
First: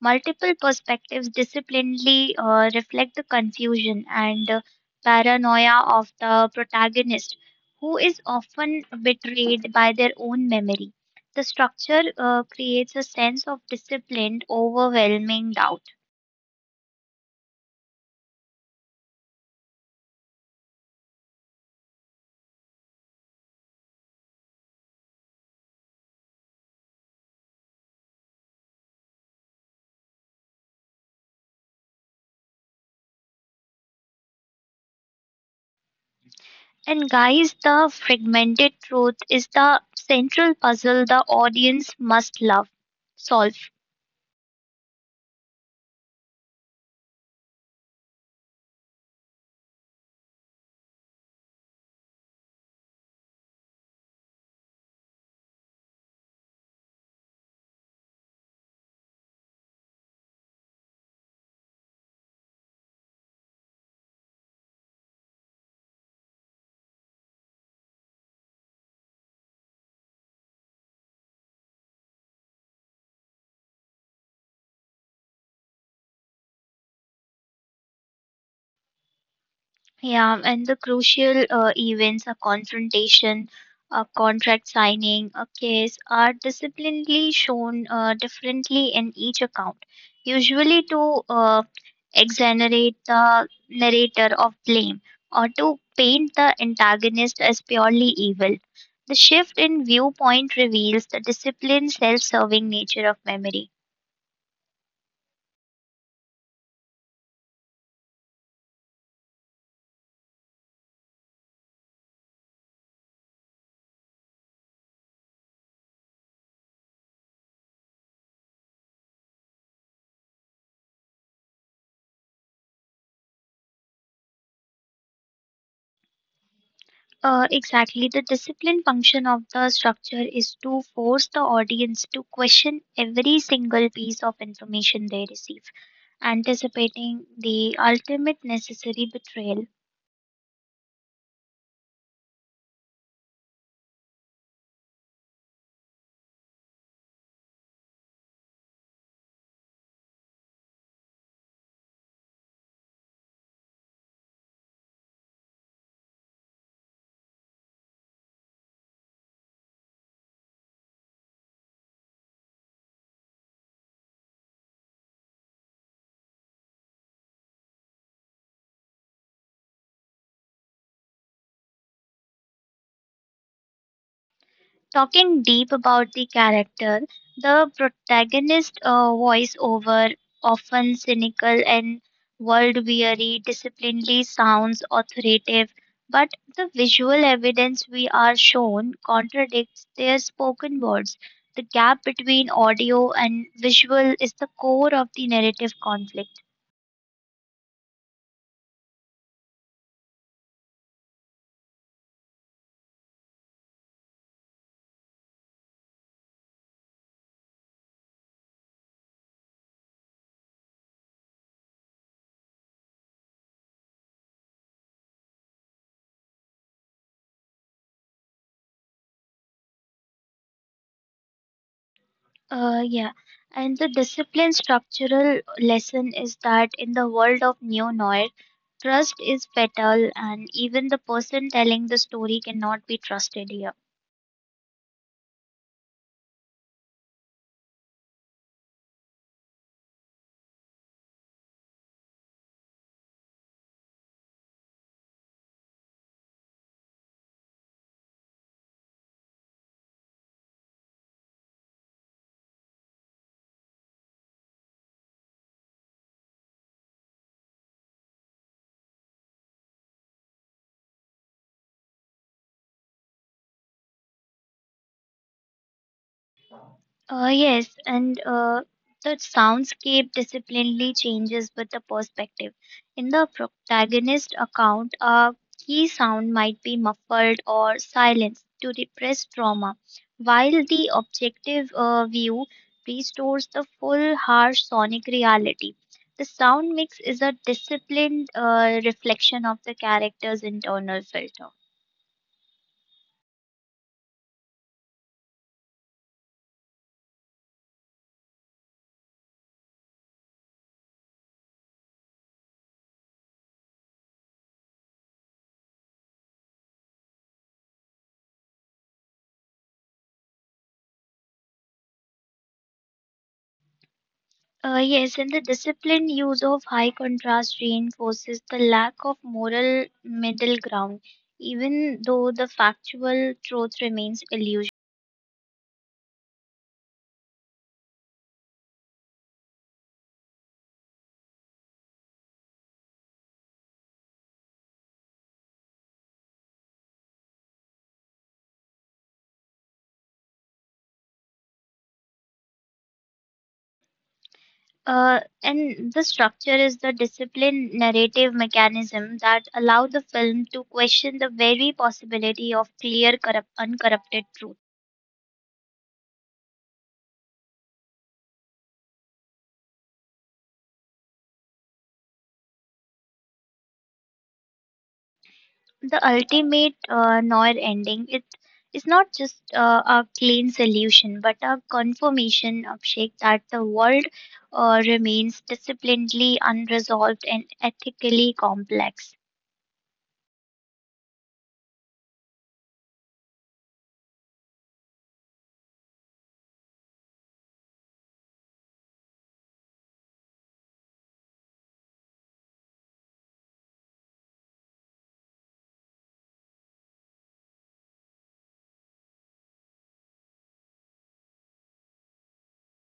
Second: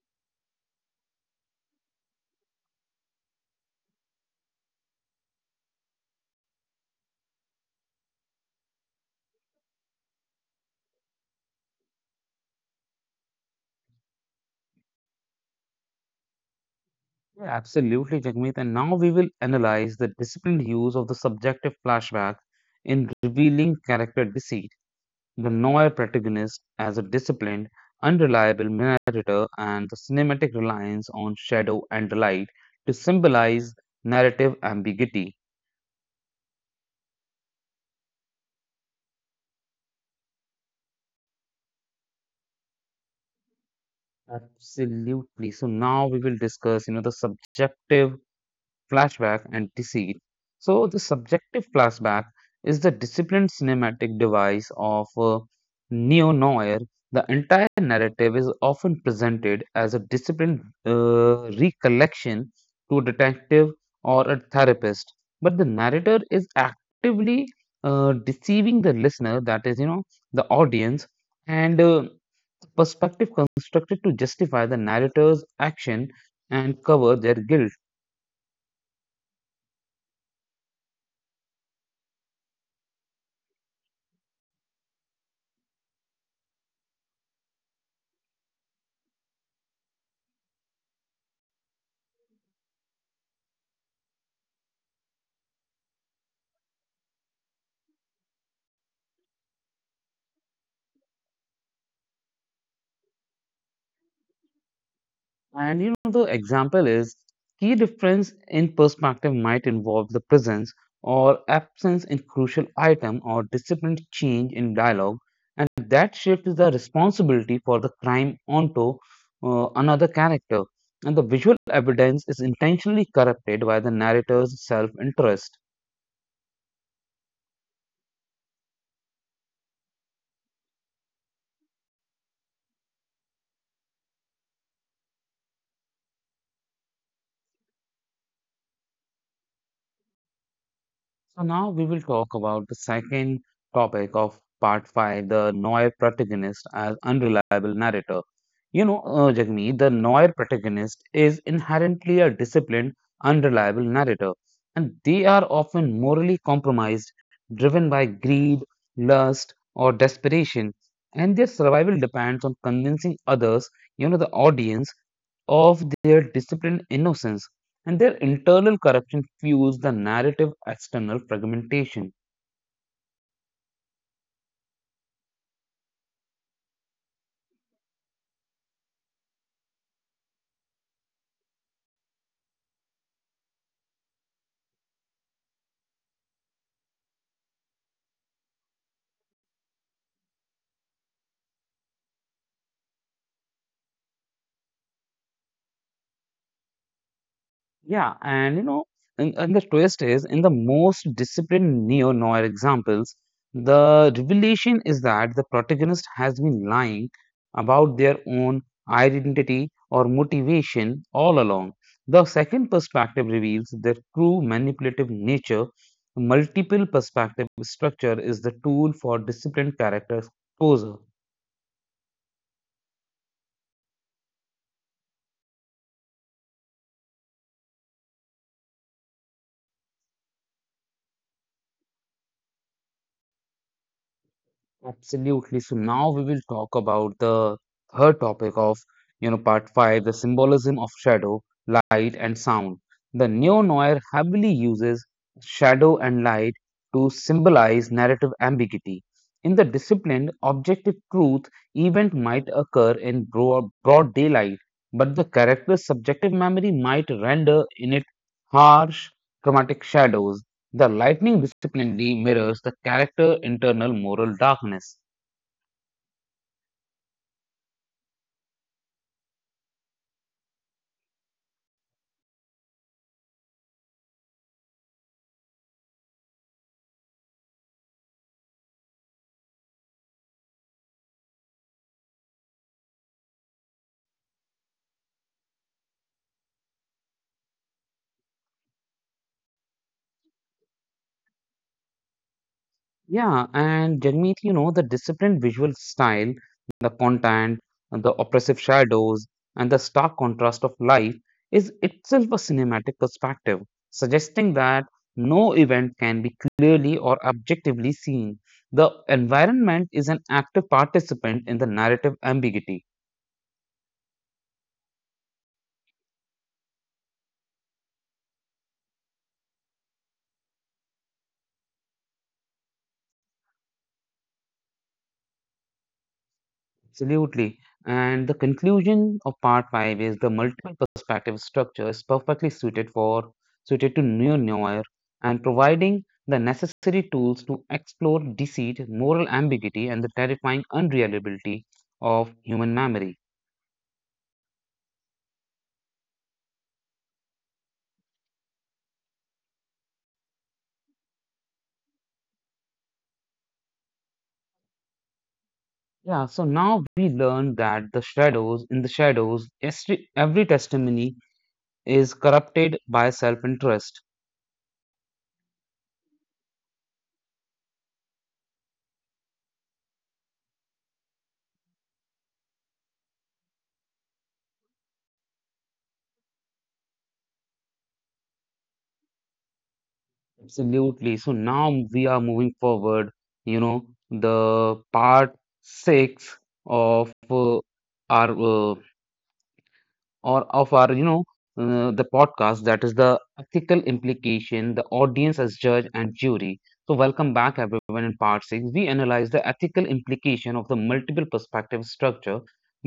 S2: Multiple perspectives disciplinedly reflect the confusion and paranoia of the protagonist, who is often betrayed by their own memory. The structure creates a sense of disciplined, overwhelming doubt.
S1: Yeah, absolutely, Jagmeet. And now we will analyze the disciplined use of the subjective flashback in revealing character disease, the noir protagonist as a disciplined, unreliable narrator, and the cinematic reliance on shadow and light to symbolize narrative ambiguity.
S2: And guys, the fragmented truth is the central puzzle the audience must love solve.
S1: Absolutely. So now we will discuss, you know, the subjective flashback, and deceit. So, the subjective flashback is the disciplined cinematic device of neo noir. The entire narrative is often presented as a disciplined recollection to a detective or a therapist, but the narrator is actively deceiving the listener, that is, you know, the audience, and perspective constructed to justify the narrator's action and cover their guilt.
S2: Yeah, and the crucial events, a confrontation, a contract signing, a case, are disciplinarily shown differently in each account, usually to exonerate the narrator of blame or to paint the antagonist as purely evil. The shift in viewpoint reveals the disciplined, self serving nature of memory.
S1: And you know, the example is key difference in perspective might involve the presence or absence in crucial item or disciplined change in dialogue, and that shift is the responsibility for the crime onto another character. And the visual evidence is intentionally corrupted by the narrator's self interest.
S2: Exactly. The discipline function of the structure is to force the audience to question every single piece of information they receive, anticipating the ultimate necessary betrayal.
S1: So now we will talk about the second topic of part five, the Noir protagonist as unreliable narrator. You know, Jagmeet, the Noir protagonist is inherently a disciplined, unreliable narrator, and they are often morally compromised, driven by greed, lust, or desperation, and their survival depends on convincing others, you know, the audience, of their disciplined innocence, and their internal corruption fuels the narrative external fragmentation.
S2: Talking deep about the character, the protagonist voiceover, often cynical and world weary, disciplinedly sounds authoritative, but the visual evidence we are shown contradicts their spoken words. The gap between audio and visual is the core of the narrative conflict.
S1: Yeah, and you know, and the twist is in the most disciplined neo noir examples, the revelation is that the protagonist has been lying about their own identity or motivation all along. The second perspective reveals their true manipulative nature. Multiple perspective structure is the tool for disciplined character exposure.
S2: Yeah, and the discipline structural lesson is that in the world of neo noir, trust is fatal, and even the person telling the story cannot be trusted here.
S1: Absolutely. So now we will talk about the third topic of, you know, part five, the symbolism of shadow, light, and sound. The neo-noir heavily uses shadow and light to symbolize narrative ambiguity. In the disciplined, objective truth event might occur in broad, daylight, but the character's subjective memory might render in it harsh, chromatic shadows. The lightning disciplinary mirrors the character internal moral darkness.
S2: Yes, and the soundscape disciplinely changes with the perspective. In the protagonist account, a key sound might be muffled or silenced to repress trauma, while the objective view restores the full harsh sonic reality. The sound mix is a disciplined reflection of the character's internal filter.
S1: Yeah, and Jagmeet, you know, the disciplined visual style, the content, and the oppressive shadows, and the stark contrast of life is itself a cinematic perspective, suggesting that no event can be clearly or objectively seen. The environment is an active participant in the narrative ambiguity.
S2: Yes, and the disciplined use of high contrast reinforces the lack of moral middle ground, even though the factual truth remains illusion.
S1: Absolutely. And the conclusion of part five is the multiple perspective structure is perfectly suited to new noir and providing the necessary tools to explore deceit, moral ambiguity, and the terrifying unreliability of human memory.
S2: And the structure is the disciplined narrative mechanism that allow the film to question the very possibility of clear, corrupt, uncorrupted truth.
S1: Yeah, so now we learn that the shadows in the shadows, every testimony is corrupted by self-interest.
S2: The ultimate noir ending it is not just a clean solution but a confirmation of shake that the world remains disciplinedly unresolved and ethically complex.
S1: Absolutely. So now we are moving forward, you know, the part six of our or of our, you know, the podcast, that is the ethical implication, the audience as judge and jury. So welcome back everyone in part 6. We analyze the ethical implication of the multiple perspective structure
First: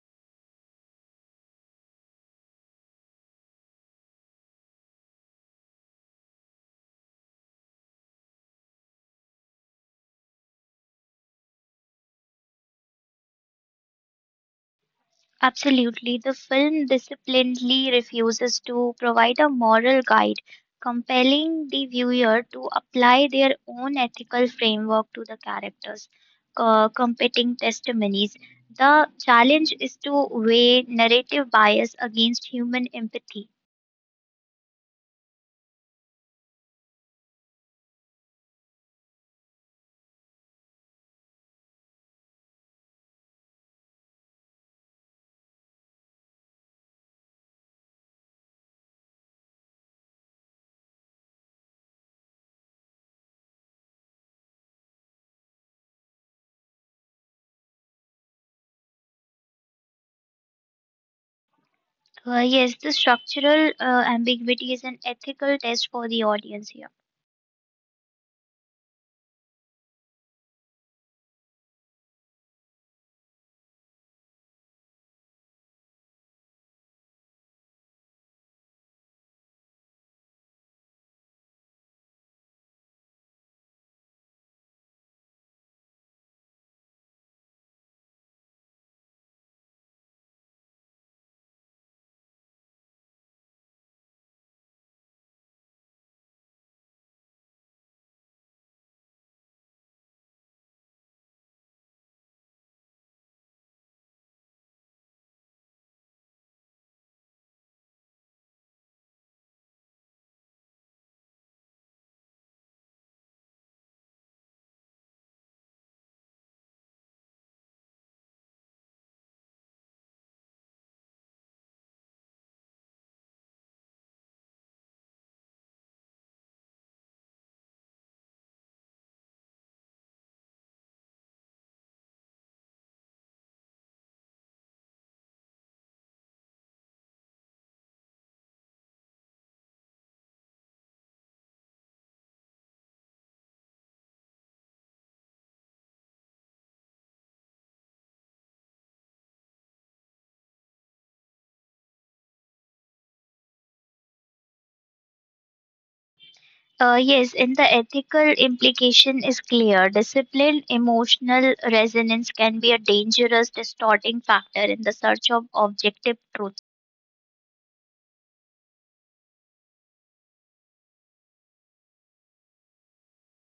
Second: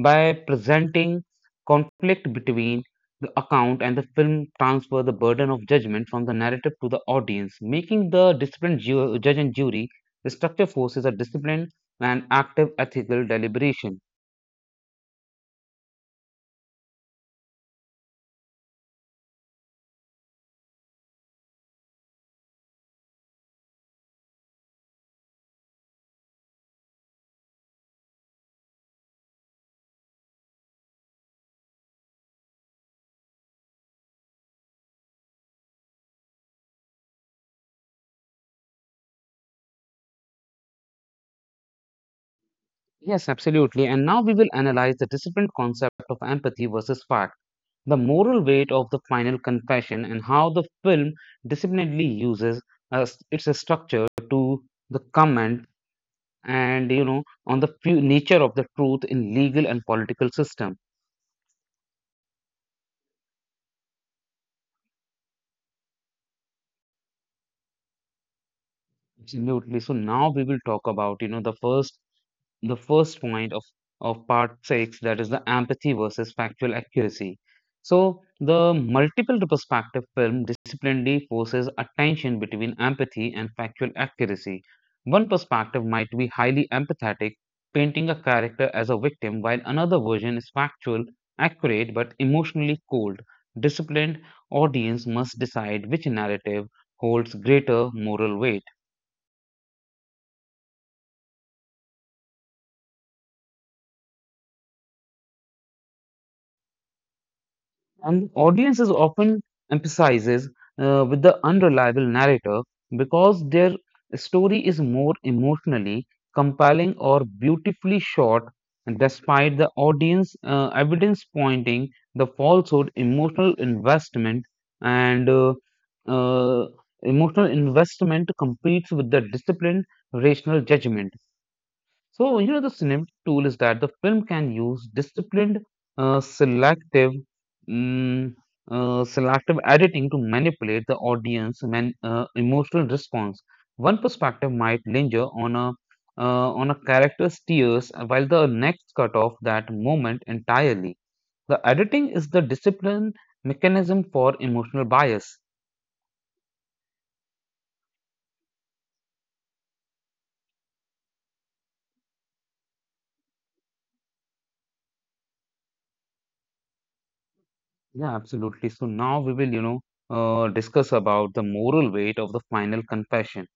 S1: by presenting conflict between the account, and the film transfer the burden of judgment from the narrative to the audience, making the disciplined judge and jury. The structure forces a disciplined and active ethical deliberation.
S2: Absolutely. The film disciplinedly refuses to provide a moral guide, compelling the viewer to apply their own ethical framework to the characters, competing testimonies. The challenge is to weigh narrative bias against human empathy.
S1: Yes, absolutely. And now we will analyze the different concept of empathy versus fact, the moral weight of the final confession, and how the film disciplinedly uses uh, its structure to the comment, and you know, on the nature of the truth in legal and political system.
S2: Yes, the structural ambiguity is an ethical test for the audience here.
S1: Absolutely. So now we will talk about, you know, the first point of, part six, that is the empathy versus factual accuracy. So, the multiple perspective film disciplinarily forces a tension between empathy and factual accuracy. One perspective might be highly empathetic, painting a character as a victim, while another version is factual, accurate, but emotionally cold. Disciplined audience must decide which narrative holds greater moral weight. And audiences often emphasizes with the unreliable narrator because their story is more emotionally compelling or beautifully short, despite the audience evidence pointing the falsehood, emotional investment and uh, emotional investment competes with the disciplined rational judgment. So, the cinema tool is that the film can use disciplined, uh, selective, mm, selective editing to manipulate the audience man, emotional response. One perspective might linger on a character's tears, while the next cut off that moment entirely. The editing is the discipline mechanism for emotional bias.
S2: Yes, and the ethical implication is clear. Disciplined emotional resonance can be a dangerous distorting factor in the search of objective truth.
S1: Yeah, absolutely. So now we will, discuss about the moral weight of the final confession.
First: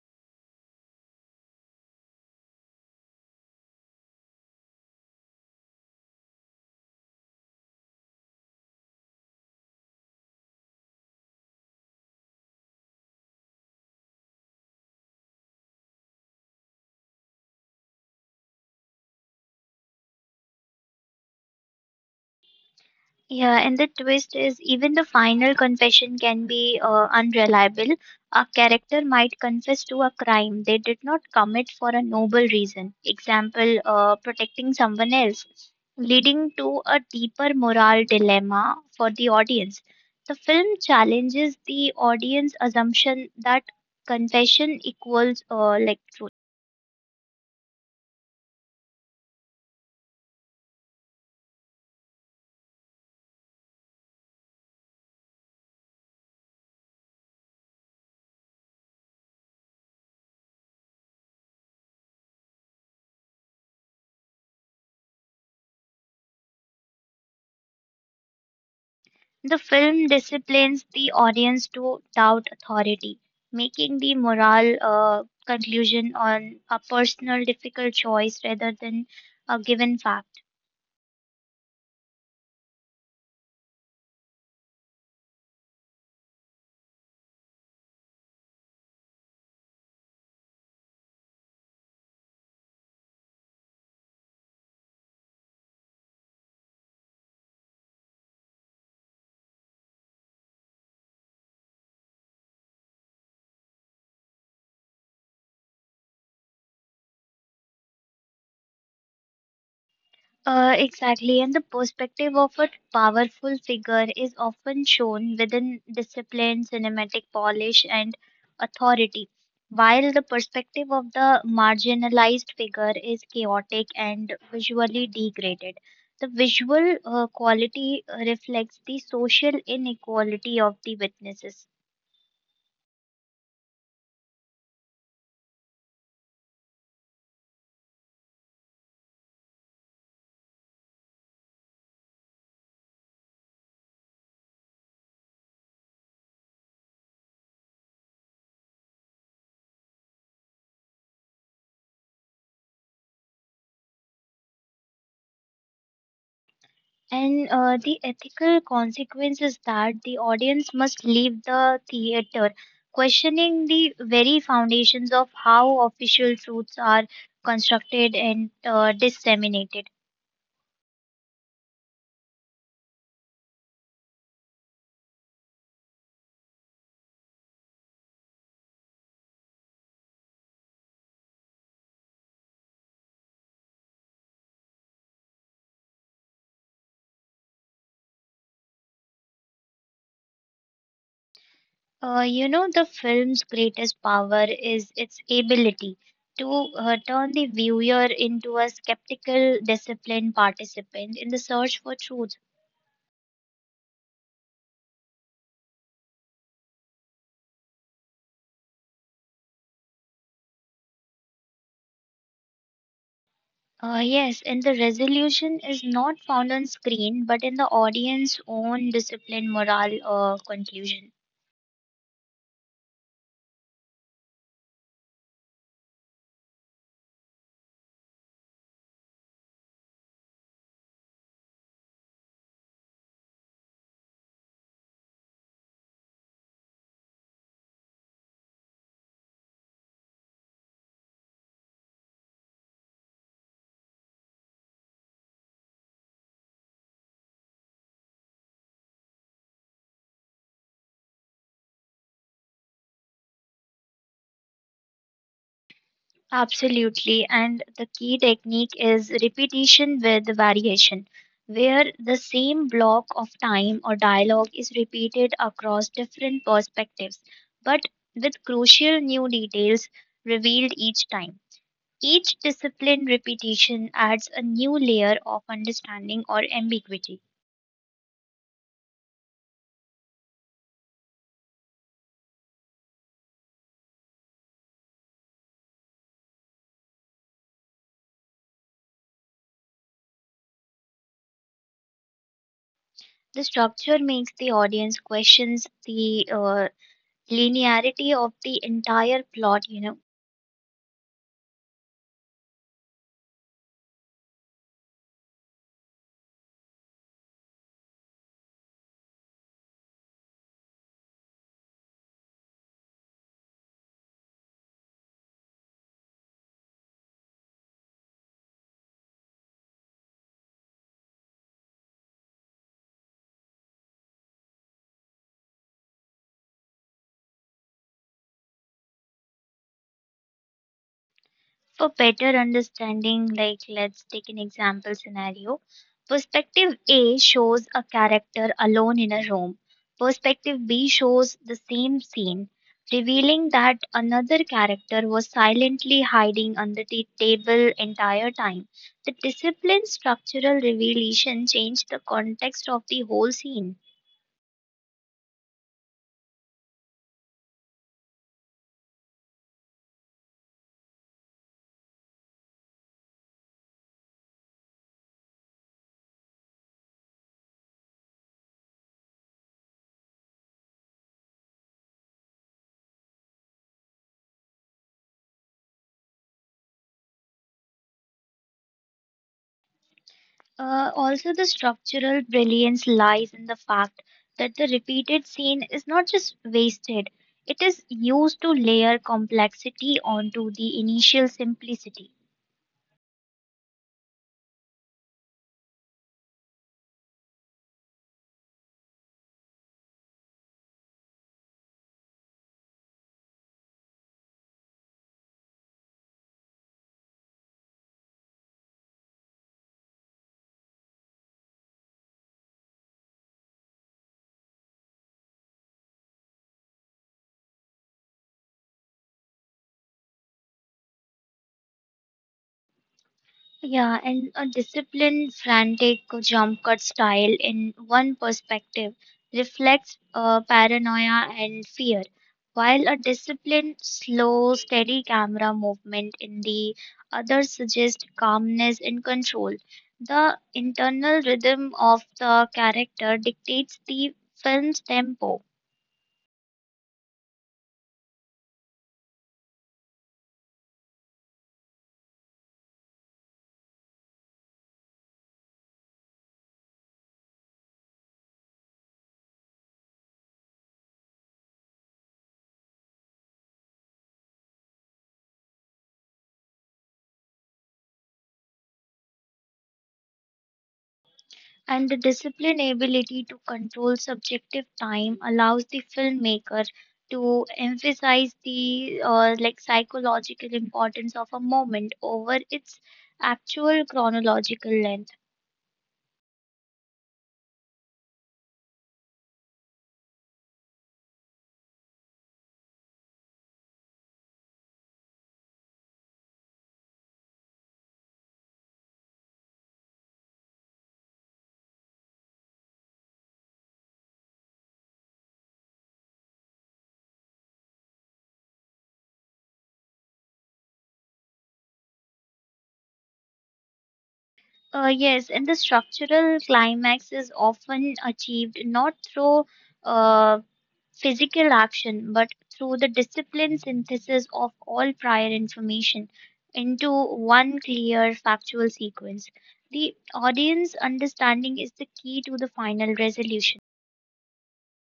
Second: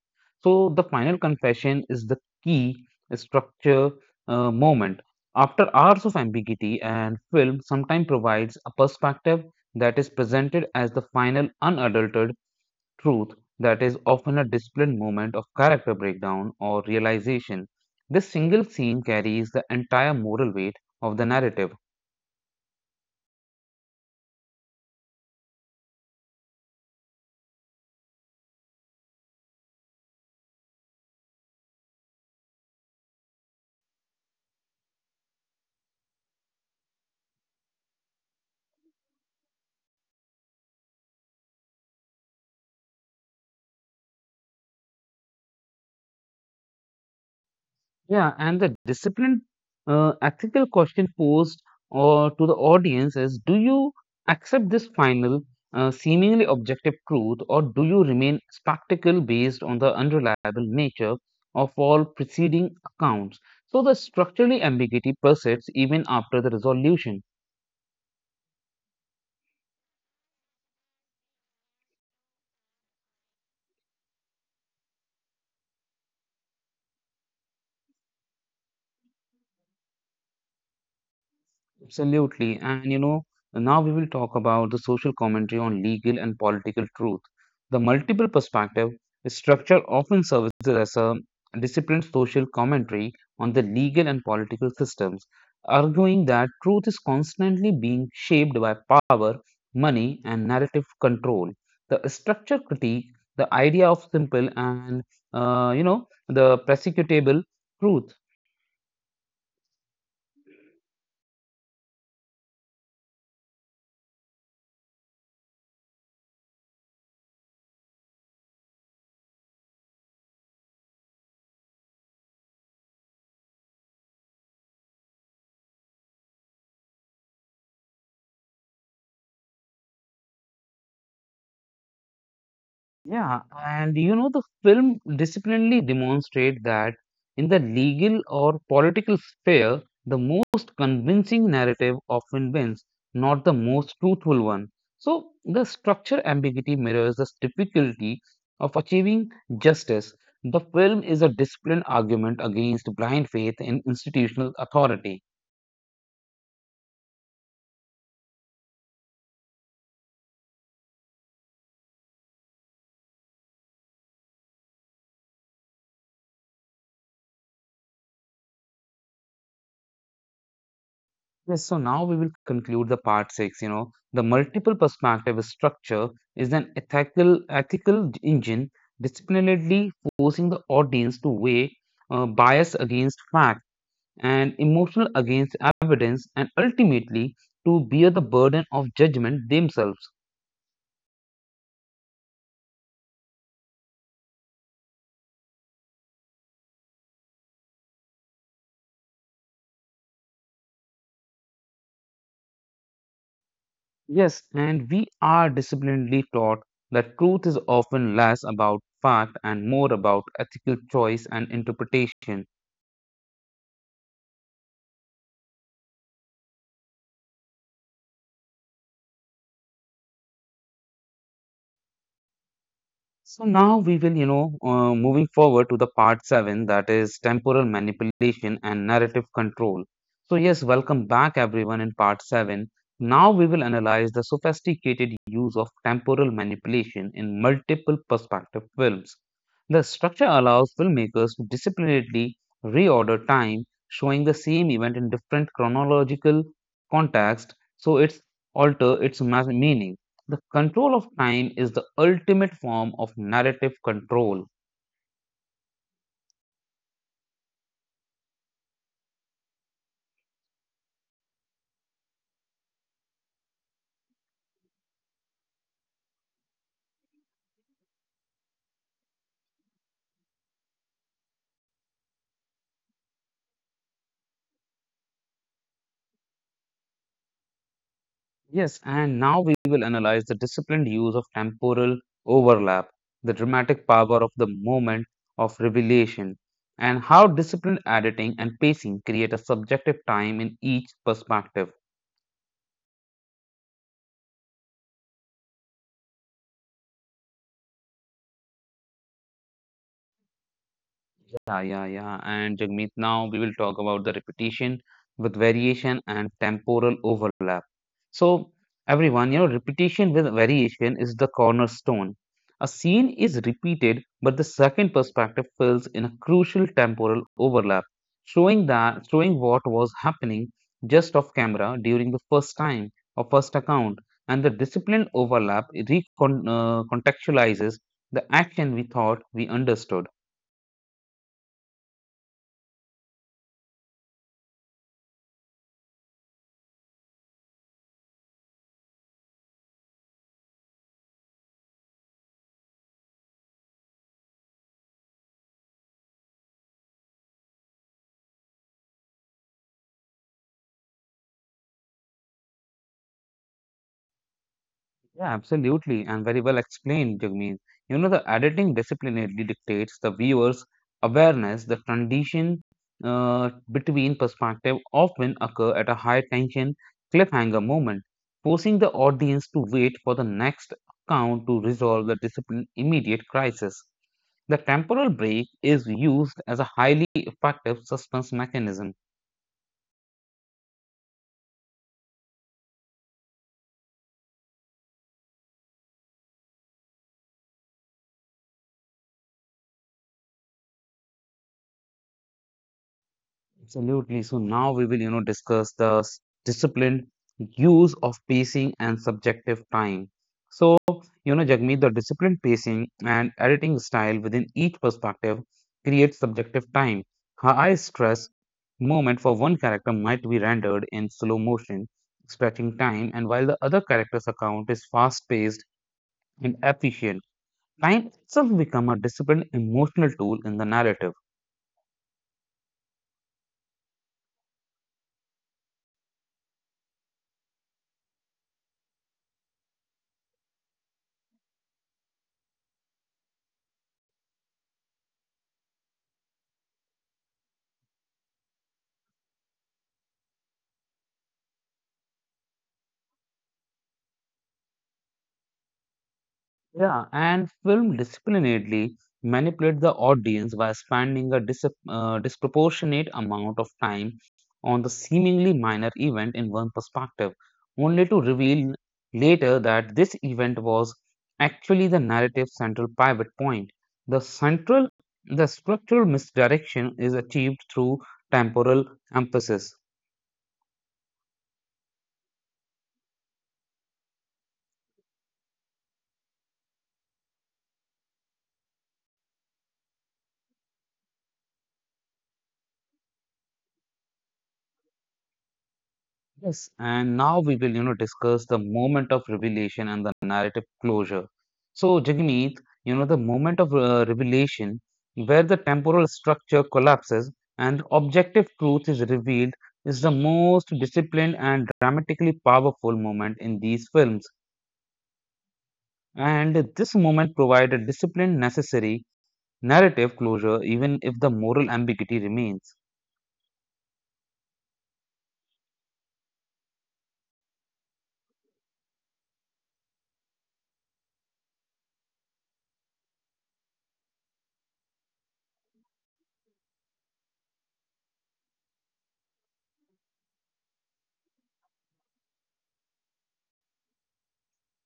S1: So the final confession is the key structure moment. After hours of ambiguity and film sometimes provides a perspective that is presented as the final unadulterated truth that is often a disciplined moment of character breakdown or realization. This single scene carries the entire moral weight of the narrative.
S2: Yeah, and the twist is even the final confession can be unreliable. A character might confess to a crime they did not commit for a noble reason, example, protecting someone else, leading to a deeper moral dilemma for the audience. The film challenges the audience assumption that confession equals like truth.
S1: Yeah, and the disciplined ethical question posed or to the audience is: Do you accept this final, seemingly objective truth, or do you remain skeptical based on the unreliable nature of all preceding accounts? So the structurally ambiguity persists even after the resolution.
S2: The film disciplines the audience to doubt authority, making the moral conclusion on a personal difficult choice rather than a given fact.
S1: Absolutely. And now we will talk about the social commentary on legal and political truth. The multiple perspective structure often serves as a disciplined social commentary on the legal and political systems, arguing that truth is constantly being shaped by power, money, and narrative control. The structure critique the idea of simple and the prosecutable truth.
S2: Exactly, and the perspective of a powerful figure is often shown within discipline, cinematic polish, and authority, while the perspective of the marginalized figure is chaotic and visually degraded. The visual quality reflects the social inequality of the witnesses.
S1: Yeah, and the film disciplinarily demonstrates that in the legal or political sphere, the most convincing narrative often wins, not the most truthful one. So, the structure ambiguity mirrors the difficulty of achieving justice. The film is a disciplined argument against blind faith in institutional authority.
S2: And the ethical consequence is that the audience must leave the theater questioning the very foundations of how official truths are constructed and disseminated.
S1: Yes, so now we will conclude the part six. The multiple perspective structure is an ethical engine disciplinarily forcing the audience to weigh bias against fact and emotional against evidence and ultimately to bear the burden of judgment themselves.
S2: You know, the film's greatest power is its ability to turn the viewer into a skeptical, disciplined participant in the search for truth.
S1: Yes, and we are disciplinarily taught that truth is often less about fact and more about ethical choice and interpretation.
S2: Yes, and the resolution is not found on screen, but in the audience's own discipline, morale, or conclusion.
S1: So now we will, moving forward to the part seven, that is temporal manipulation and narrative control. So yes, welcome back everyone in part seven. Now we will analyze the sophisticated use of temporal manipulation in multiple perspective films. The structure allows filmmakers to disciplinarily reorder time, showing the same event in different chronological context, so it's alter meaning. The control of time is the ultimate form of narrative control.
S2: Absolutely, and the key technique is repetition with variation, where the same block of time or dialogue is repeated across different perspectives, but with crucial new details revealed each time. Each discipline repetition adds a new layer of understanding or ambiguity.
S1: Yes, and now we will analyze the disciplined use of temporal overlap, the dramatic power of the moment of revelation, and how disciplined editing and pacing create a subjective time in each perspective.
S2: The structure makes the audience questions the linearity of the entire plot.
S1: Yeah, yeah, yeah. And Jagmeet, now we will talk about the repetition with variation and temporal overlap. So, everyone, repetition with variation is the cornerstone. A scene is repeated, but the second perspective fills in a crucial temporal overlap, showing what was happening just off camera during the first time or first account. And the disciplined overlap recontextualizes contextualizes the action we thought we understood.
S2: For better understanding, like let's take an example scenario. Perspective A shows a character alone in a room. Perspective B shows the same scene, revealing that another character was silently hiding under the table entire time. The discipline structural revelation changed the context of the whole scene.
S1: Yeah, absolutely, and very well explained, Jagmeet. The editing disciplinarily dictates the viewer's awareness. The transition between perspective often occur at a high tension cliffhanger moment, forcing the audience to wait for the next count to resolve the discipline immediate crisis. The temporal break is used as a highly effective suspense mechanism.
S2: Also, the structural brilliance lies in the fact that the repeated scene is not just wasted, it is used to layer complexity onto the initial simplicity.
S1: Absolutely. So now we will, discuss the disciplined use of pacing and subjective time. So, Jagmeet, the disciplined pacing and editing style within each perspective creates subjective time. Her eye stress moment for one character might be rendered in slow motion, stretching time, and while the other character's account is fast paced and efficient, time itself becomes a disciplined emotional tool in the narrative.
S2: Yeah, and a disciplined, frantic jump cut style in one perspective reflects paranoia and fear, while a disciplined, slow, steady camera movement in the other suggests calmness and control. The internal rhythm of the character dictates the film's tempo.
S1: Yeah, and film disciplinately manipulate the audience by spending a disproportionate amount of time on the seemingly minor event in one perspective, only to reveal later that this event was actually the narrative's central pivot point. The central, the structural misdirection is achieved through temporal emphasis.
S2: And the disciplined ability to control subjective time allows the filmmaker to emphasize the like psychological importance of a moment over its actual chronological length.
S1: Yes. And now we will, discuss the moment of revelation and the narrative closure. So, Jagmeet, the moment of revelation, where the temporal structure collapses and objective truth is revealed, is the most disciplined and dramatically powerful moment in these films. And this moment provides a discipline necessary narrative closure, even if the moral ambiguity remains.
S2: Yes, and the structural climax is often achieved not through uh, physical action, but through the disciplined synthesis of all prior information into one clear factual sequence. The audience understanding is the key to the final resolution.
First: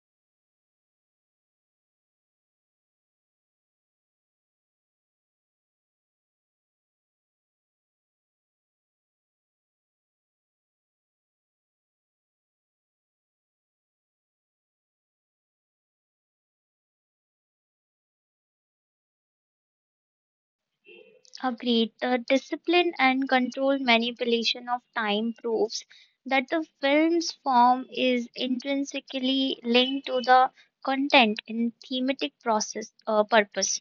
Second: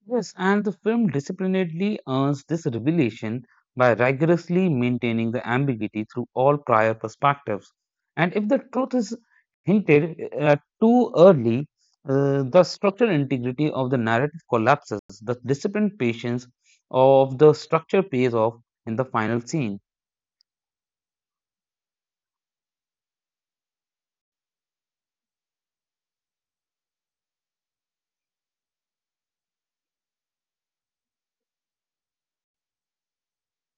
S1: Yes, and the film disciplinedly earns this revelation by rigorously maintaining the ambiguity through all prior perspectives. And if the truth is hinted at too early, the structural integrity of the narrative collapses. The disciplined patience of the structure pays off in the final scene.
S2: Agreed, the discipline and controlled manipulation of time proves that the film's form is intrinsically linked to the content and thematic process purpose.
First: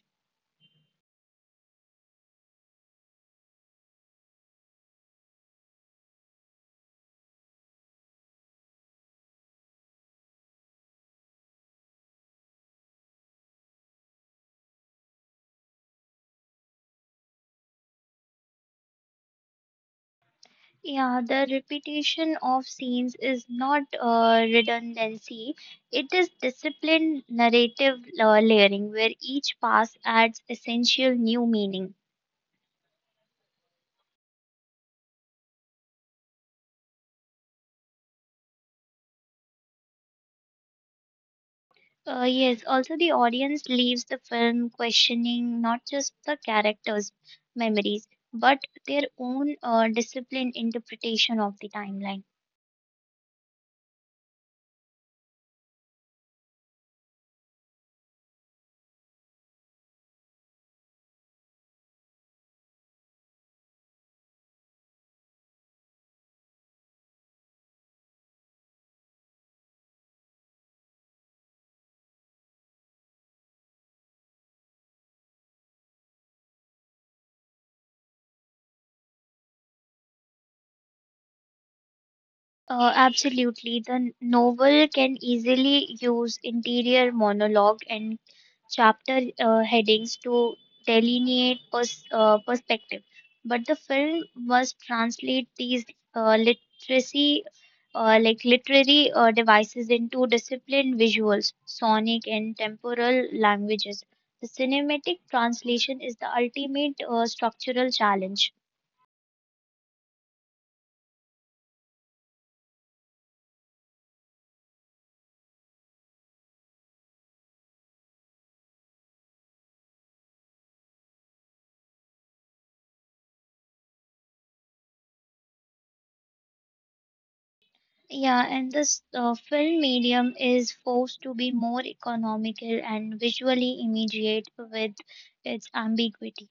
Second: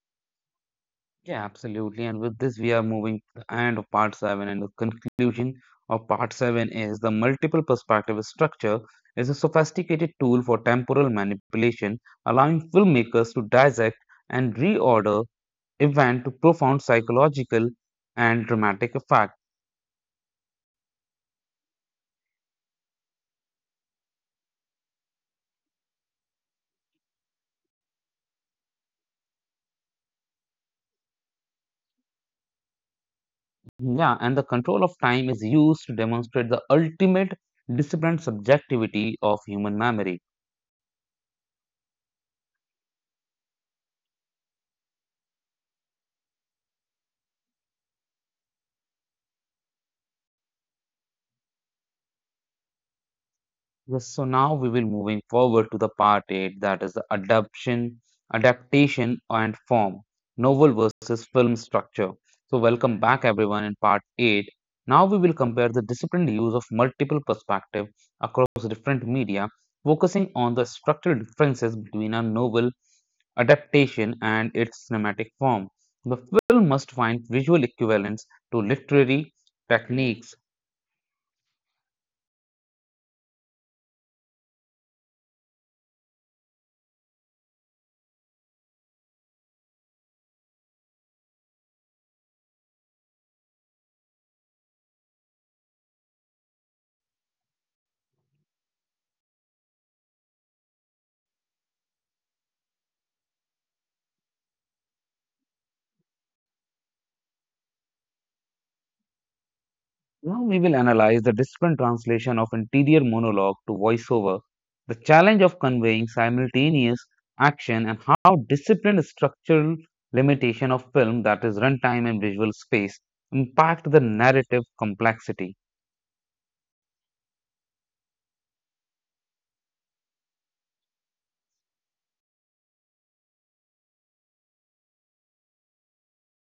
S1: Yeah, absolutely. And with this, we are moving to the end of part seven. And the conclusion of part seven is the multiple perspective structure is a sophisticated tool for temporal manipulation, allowing filmmakers to dissect and reorder event to profound psychological and dramatic effect.
S2: Yeah, the repetition of scenes is not redundancy. It is disciplined narrative layering where each pass adds essential new meaning.
S1: Yeah, and the control of time is used to demonstrate the ultimate disciplined subjectivity of human memory.
S2: Yes, also the audience leaves the film questioning not just the characters' memories, but their own disciplined interpretation of the timeline.
S1: Yes, so now we will moving forward to the part 8, that is the adaptation and form, novel versus film structure. So welcome back everyone in part 8. Now we will compare the disciplined use of multiple perspective across different media, focusing on the structural differences between a novel adaptation and its cinematic form. The film must find visual equivalents to literary techniques.
S2: Absolutely. The novel can easily use interior monologue and chapter headings to perspective, but the film must translate these literacy, like literary devices into disciplined visuals, sonic and temporal languages. The cinematic translation is the ultimate structural challenge.
S1: Now we will analyze the different translation of interior monologue to voiceover, the challenge of conveying simultaneous action, and how disciplined structural limitation of film, that is runtime and visual space, impact the narrative complexity.
S2: Yeah, and this film medium is forced to be more economical and visually immediate with its ambiguity.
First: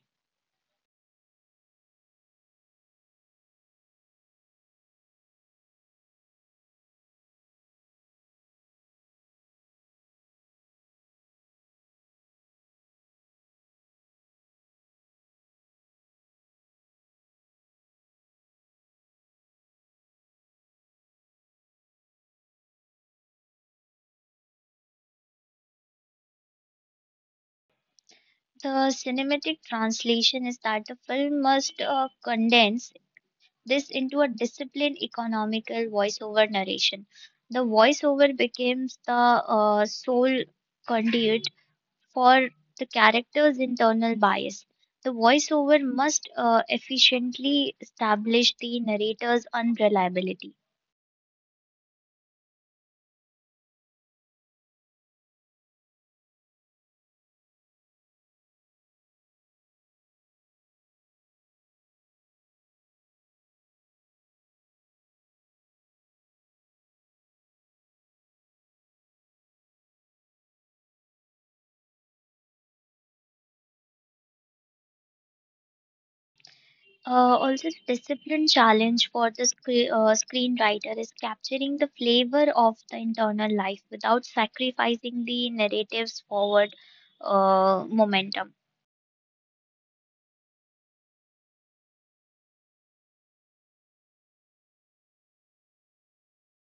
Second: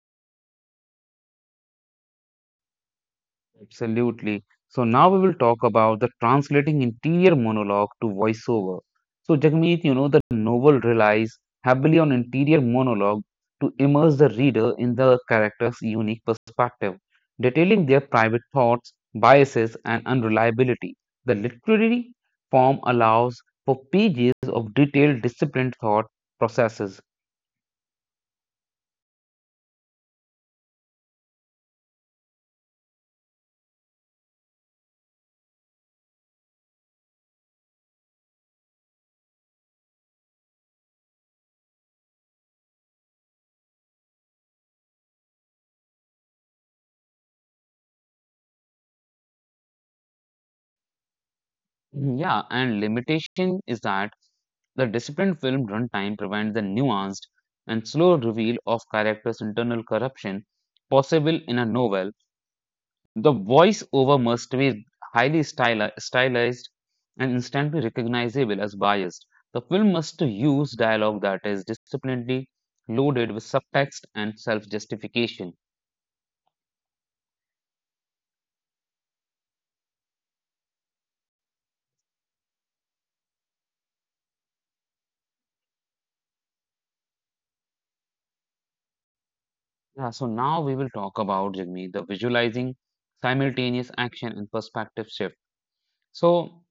S1: Absolutely. So now we will talk about the translating interior monologue to voiceover. So Jagmeet, the novel relies heavily on interior monologue to immerse the reader in the character's unique perspective, detailing their private thoughts, biases, and unreliability. The literary form allows for pages of detailed, disciplined thought processes.
S2: The cinematic translation is that the film must condense this into a disciplined, economical voiceover narration. The voiceover becomes the sole conduit for the character's internal bias. The voiceover must efficiently establish the narrator's unreliability.
S1: Yeah, and limitation is that the disciplined film runtime provides the nuanced and slow reveal of characters' internal corruption possible in a novel. The voice-over must be stylized and instantly recognizable as biased. The film must use dialogue that is disciplinedly loaded with subtext and self-justification.
S2: Also, the discipline challenge for the screenwriter is capturing the flavor of the internal life without sacrificing the narrative's forward momentum.
S1: Yeah, so now we will talk about Jagmeet, the visualizing simultaneous action and perspective shift. So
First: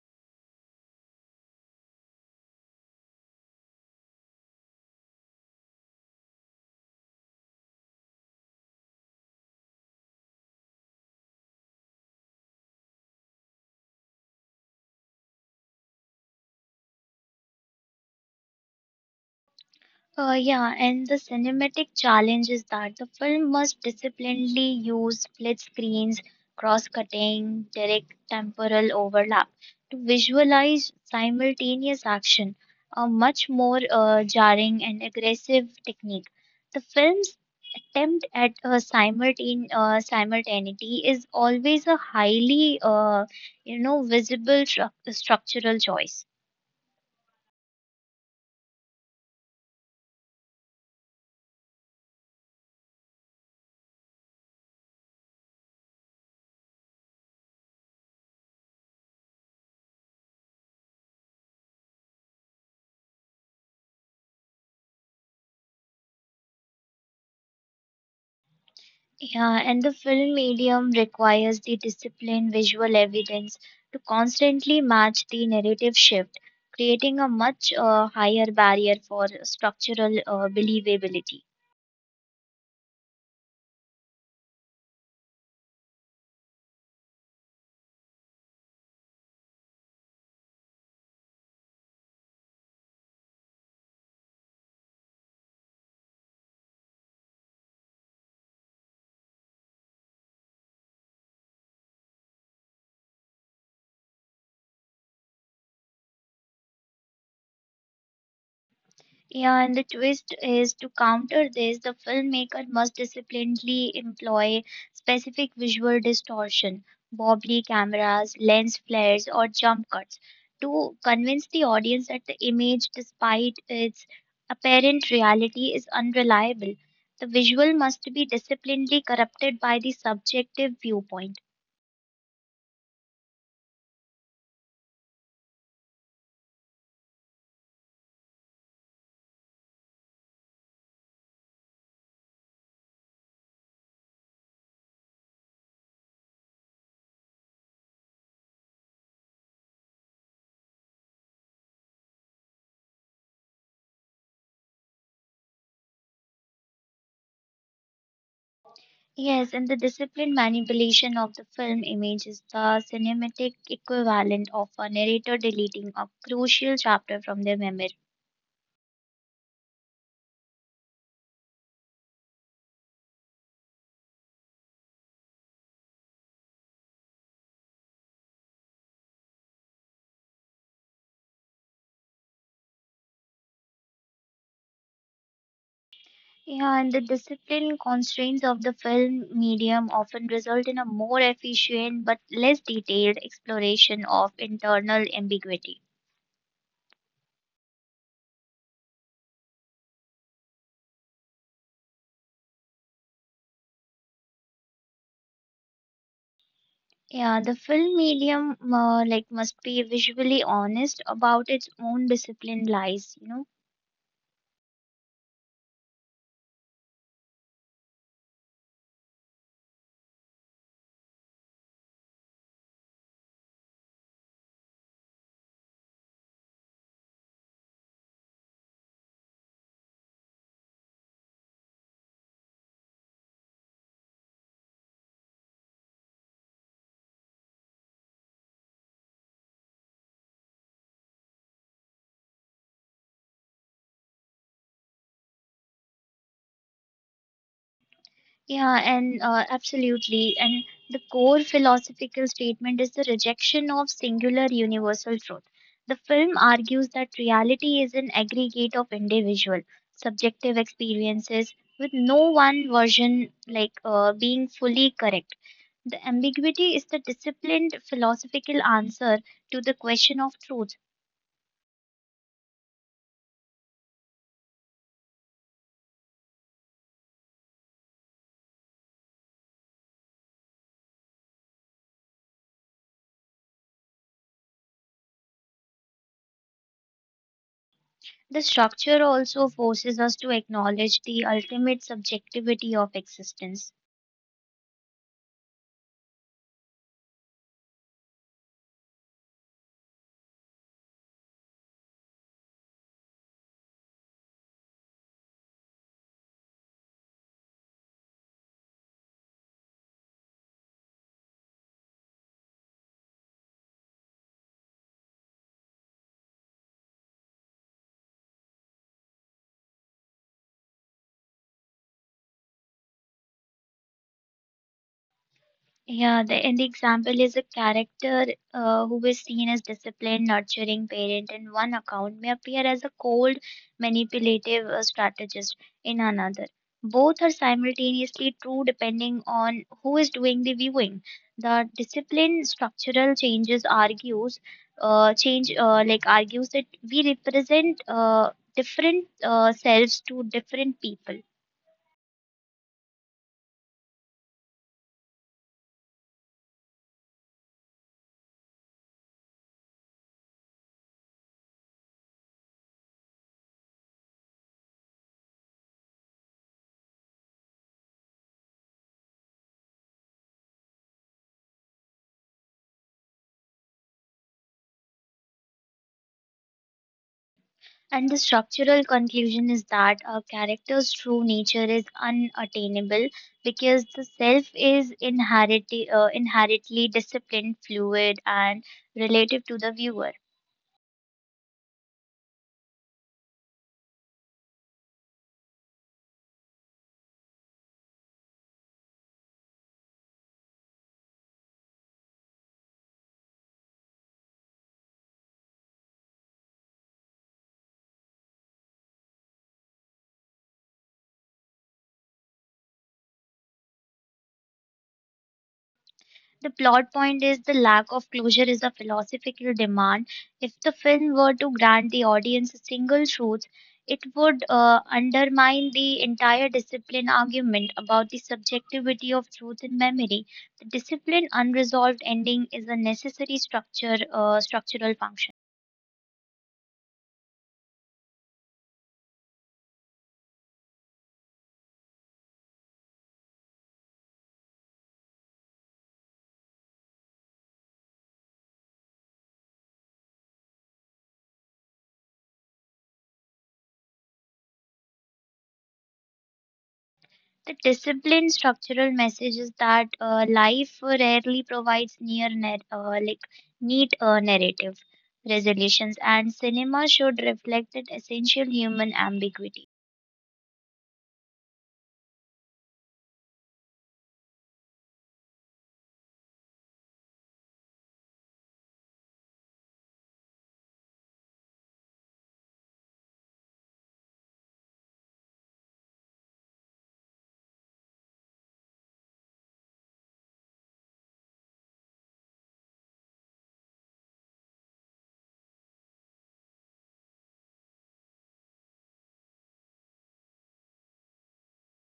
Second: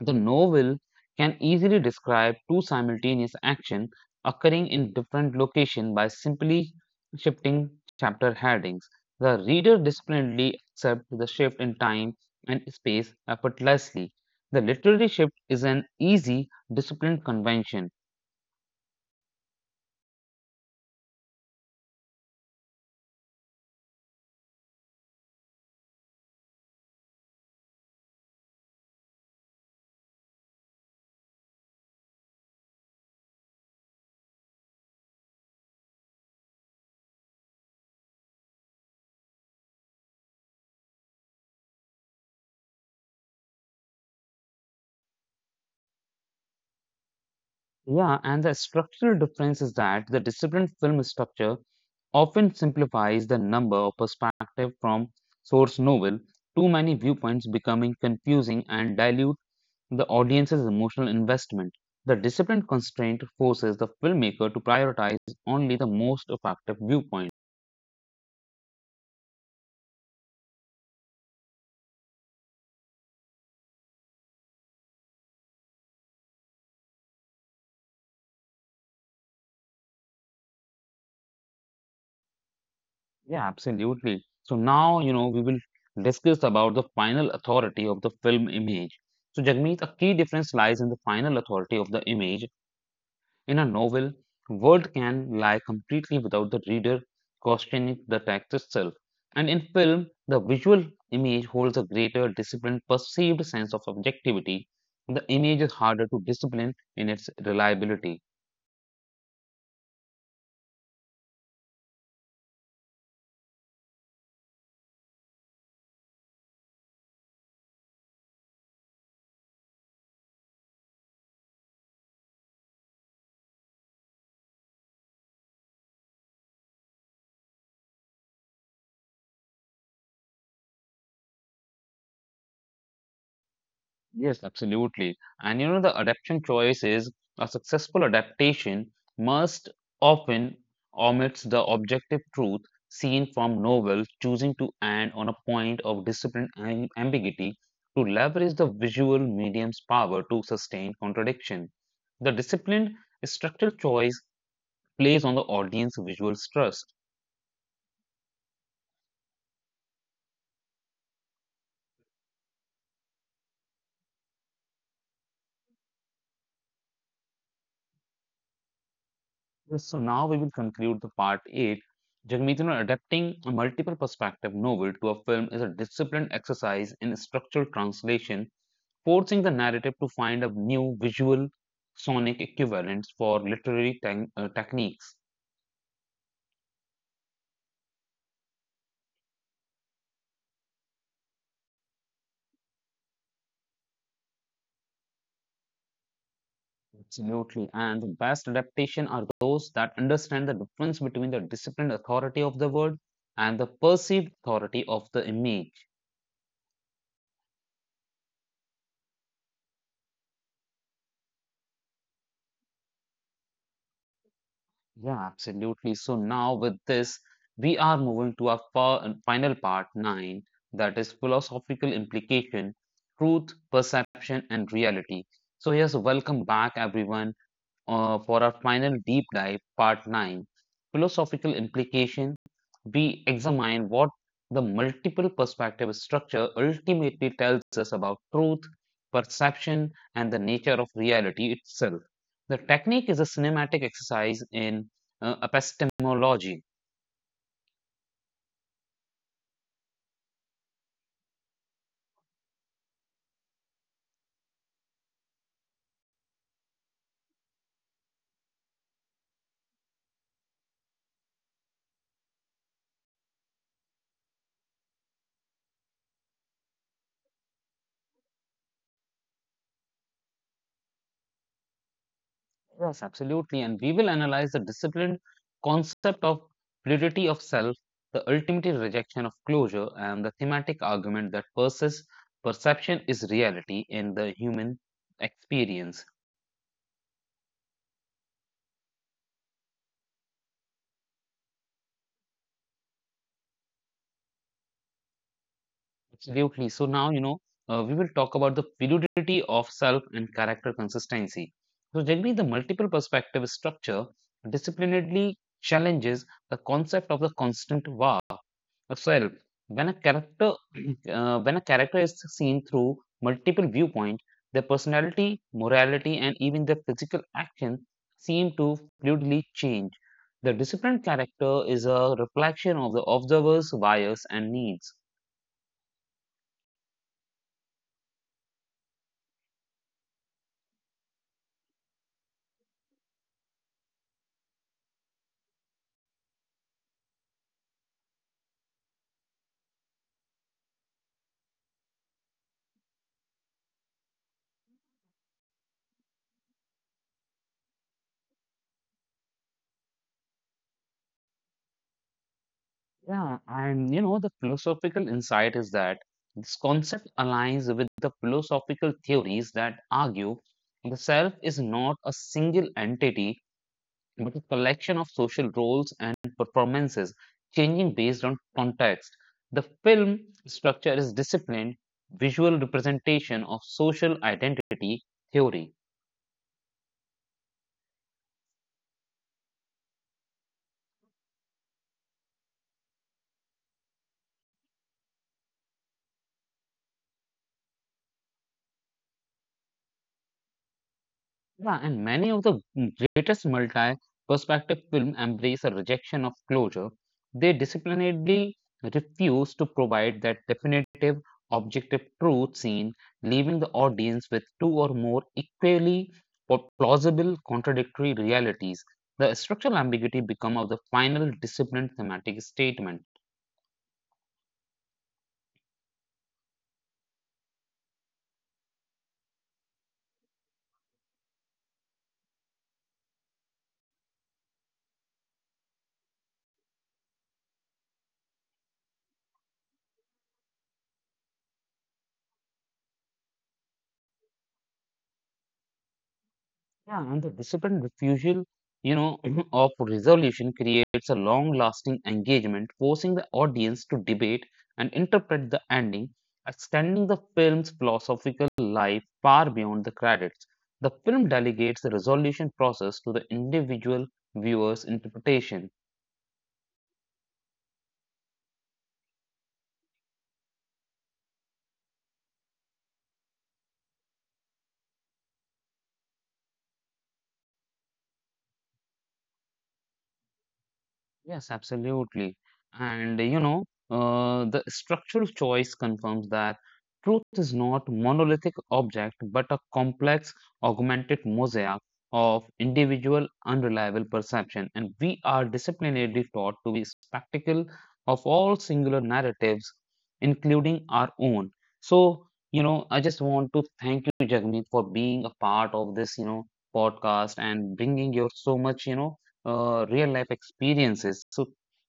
S1: the novel can easily describe two simultaneous actions occurring in different locations by simply shifting chapter headings. The reader disciplinedly accepts the shift in time and space effortlessly. The literary shift is an easy, disciplined convention.
S2: Yeah, and the cinematic challenge is that the film must disciplinedly use split screens, cross cutting, direct temporal overlap to visualize simultaneous action, a much more jarring and aggressive technique. The film's attempt at simultaneity is always a highly, visible structural choice.
S1: Yeah, and the structural difference is that the disciplined film structure often simplifies the number of perspectives from source novel, too many viewpoints becoming confusing and dilute the audience's emotional investment. The disciplined constraint forces the filmmaker to prioritize only the most effective viewpoint.
S2: Yeah, and the film medium requires the disciplined visual evidence to constantly match the narrative shift, creating a much higher barrier for structural believability.
S1: Yeah, absolutely. So now, we will discuss about the final authority of the film image. So Jagmeet, a key difference lies in the final authority of the image. In a novel, world can lie completely without the reader questioning the text itself. And in film, the visual image holds a greater disciplined perceived sense of objectivity. The image is harder to discipline in its reliability.
S2: Yeah, and the twist is to counter this, the filmmaker must disciplinedly employ specific visual distortion, wobbly cameras, lens flares, or jump cuts to convince the audience that the image, despite its apparent reality, is unreliable. The visual must be disciplinedly corrupted by the subjective viewpoint.
S1: Yes, absolutely. And the adaptation choice is a successful adaptation must often omits the objective truth seen from novels, choosing to end on a point of ambiguity to leverage the visual medium's power to sustain contradiction. The disciplined structural choice plays on the audience visual trust.
S2: Yes, and the disciplined manipulation of the film image is the cinematic equivalent of a narrator deleting a crucial chapter from their memory.
S1: Yes, so now we will conclude the part 8. Jagmeet, adapting a multiple perspective novel to a film is a disciplined exercise in structural translation, forcing the narrative to find a new visual sonic equivalent for techniques.
S2: Yeah, and the disciplined constraints of the film medium often result in a more efficient but less detailed exploration of internal ambiguity.
S1: Absolutely. And the best adaptation are those that understand the difference between the disciplined authority of the word and the perceived authority of the image.
S2: Yeah, the film medium like must be visually honest about its own disciplined lies.
S1: Yeah, absolutely. So now with this, we are moving to our final part nine, that is philosophical implication, truth, perception, and reality. So yes, welcome back everyone for our final deep dive part nine, philosophical implication we examine what the multiple perspective structure ultimately tells us about truth, perception, and the nature of reality itself. The technique is a cinematic exercise in epistemology.
S2: Yeah, and absolutely. And the core philosophical statement is the rejection of singular universal truth. The film argues that reality is an aggregate of individual, subjective experiences, with no one version being fully correct. The ambiguity is the disciplined philosophical answer to the question of truth.
S1: Yes, absolutely. And we will analyze the disciplined concept of fluidity of self, the ultimate rejection of closure, and the thematic argument that persists perception is reality in the human experience.
S2: The structure also forces us to acknowledge the ultimate subjectivity of existence.
S1: Absolutely. So now, we will talk about the fluidity of self and character consistency. So, Jagni, the multiple perspective structure disciplinarily challenges the concept of the constant var of self. When a character, When a character is seen through multiple viewpoints, their personality, morality, and even their physical action seem to fluidly change. The disciplined character is a reflection of the observer's bias and needs.
S2: And the example is a character who is seen as disciplined, nurturing parent in one account may appear as a cold, manipulative strategist in another. Both are simultaneously true depending on who is doing the viewing. The discipline structural changes argues, change like argues that we represent different selves to different people.
S1: Yeah, and the philosophical insight is that this concept aligns with the philosophical theories that argue the self is not a single entity, but a collection of social roles and performances changing based on context. The film structure is disciplined visual representation of social identity theory.
S2: And the structural conclusion is that a character's true nature is unattainable because the self is inherently, disciplined, fluid, and relative to the viewer.
S1: Yeah, and many of the greatest multi-perspective films embrace a rejection of closure. They disciplinedly refuse to provide that definitive, objective truth scene, leaving the audience with two or more equally plausible contradictory realities. The structural ambiguity becomes the final disciplined thematic statement.
S2: The plot point is the lack of closure is a philosophical demand. If the film were to grant the audience a single truth, it would undermine the entire discipline argument about the subjectivity of truth and memory. The discipline unresolved ending is a necessary structural function.
S1: Yeah, and the disciplined refusal, you know, of resolution creates a long-lasting engagement, forcing the audience to debate and interpret the ending, extending the film's philosophical life far beyond the credits. The film delegates the resolution process to the individual viewer's interpretation.
S2: The discipline structural message is that life rarely provides near nar- like neat narrative resolutions, and cinema should reflect that essential human ambiguity.
S1: Yes, absolutely. And the structural choice confirms that truth is not monolithic object, but a complex, augmented mosaic of individual, unreliable perception. And we are disciplinarily taught to be spectacle of all singular narratives, including our own. So, I just want to thank you, Jagmeet, for being a part of this, podcast and bringing your so much, real life experiences. So,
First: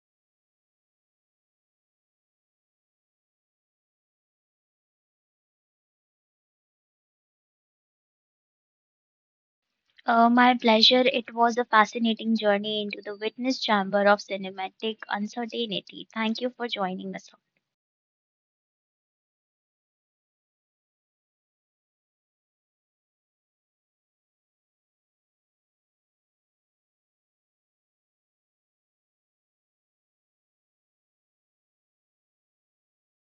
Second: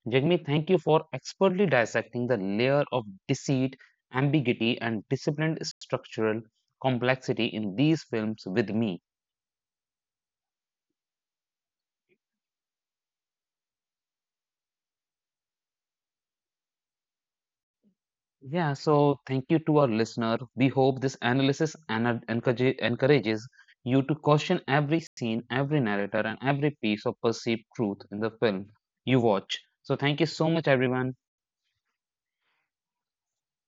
S1: Jagmeet, thank you for expertly dissecting the layer of deceit, ambiguity, and disciplined structural complexity in these films with me.
S2: My pleasure. It was a fascinating journey into the witness chamber of cinematic uncertainty. Thank you for joining us.
S1: Yeah, so thank you to our listener. We hope this analysis encourages you to question every scene, every narrator, and every piece of perceived truth in the film you watch. So, thank you so much, everyone.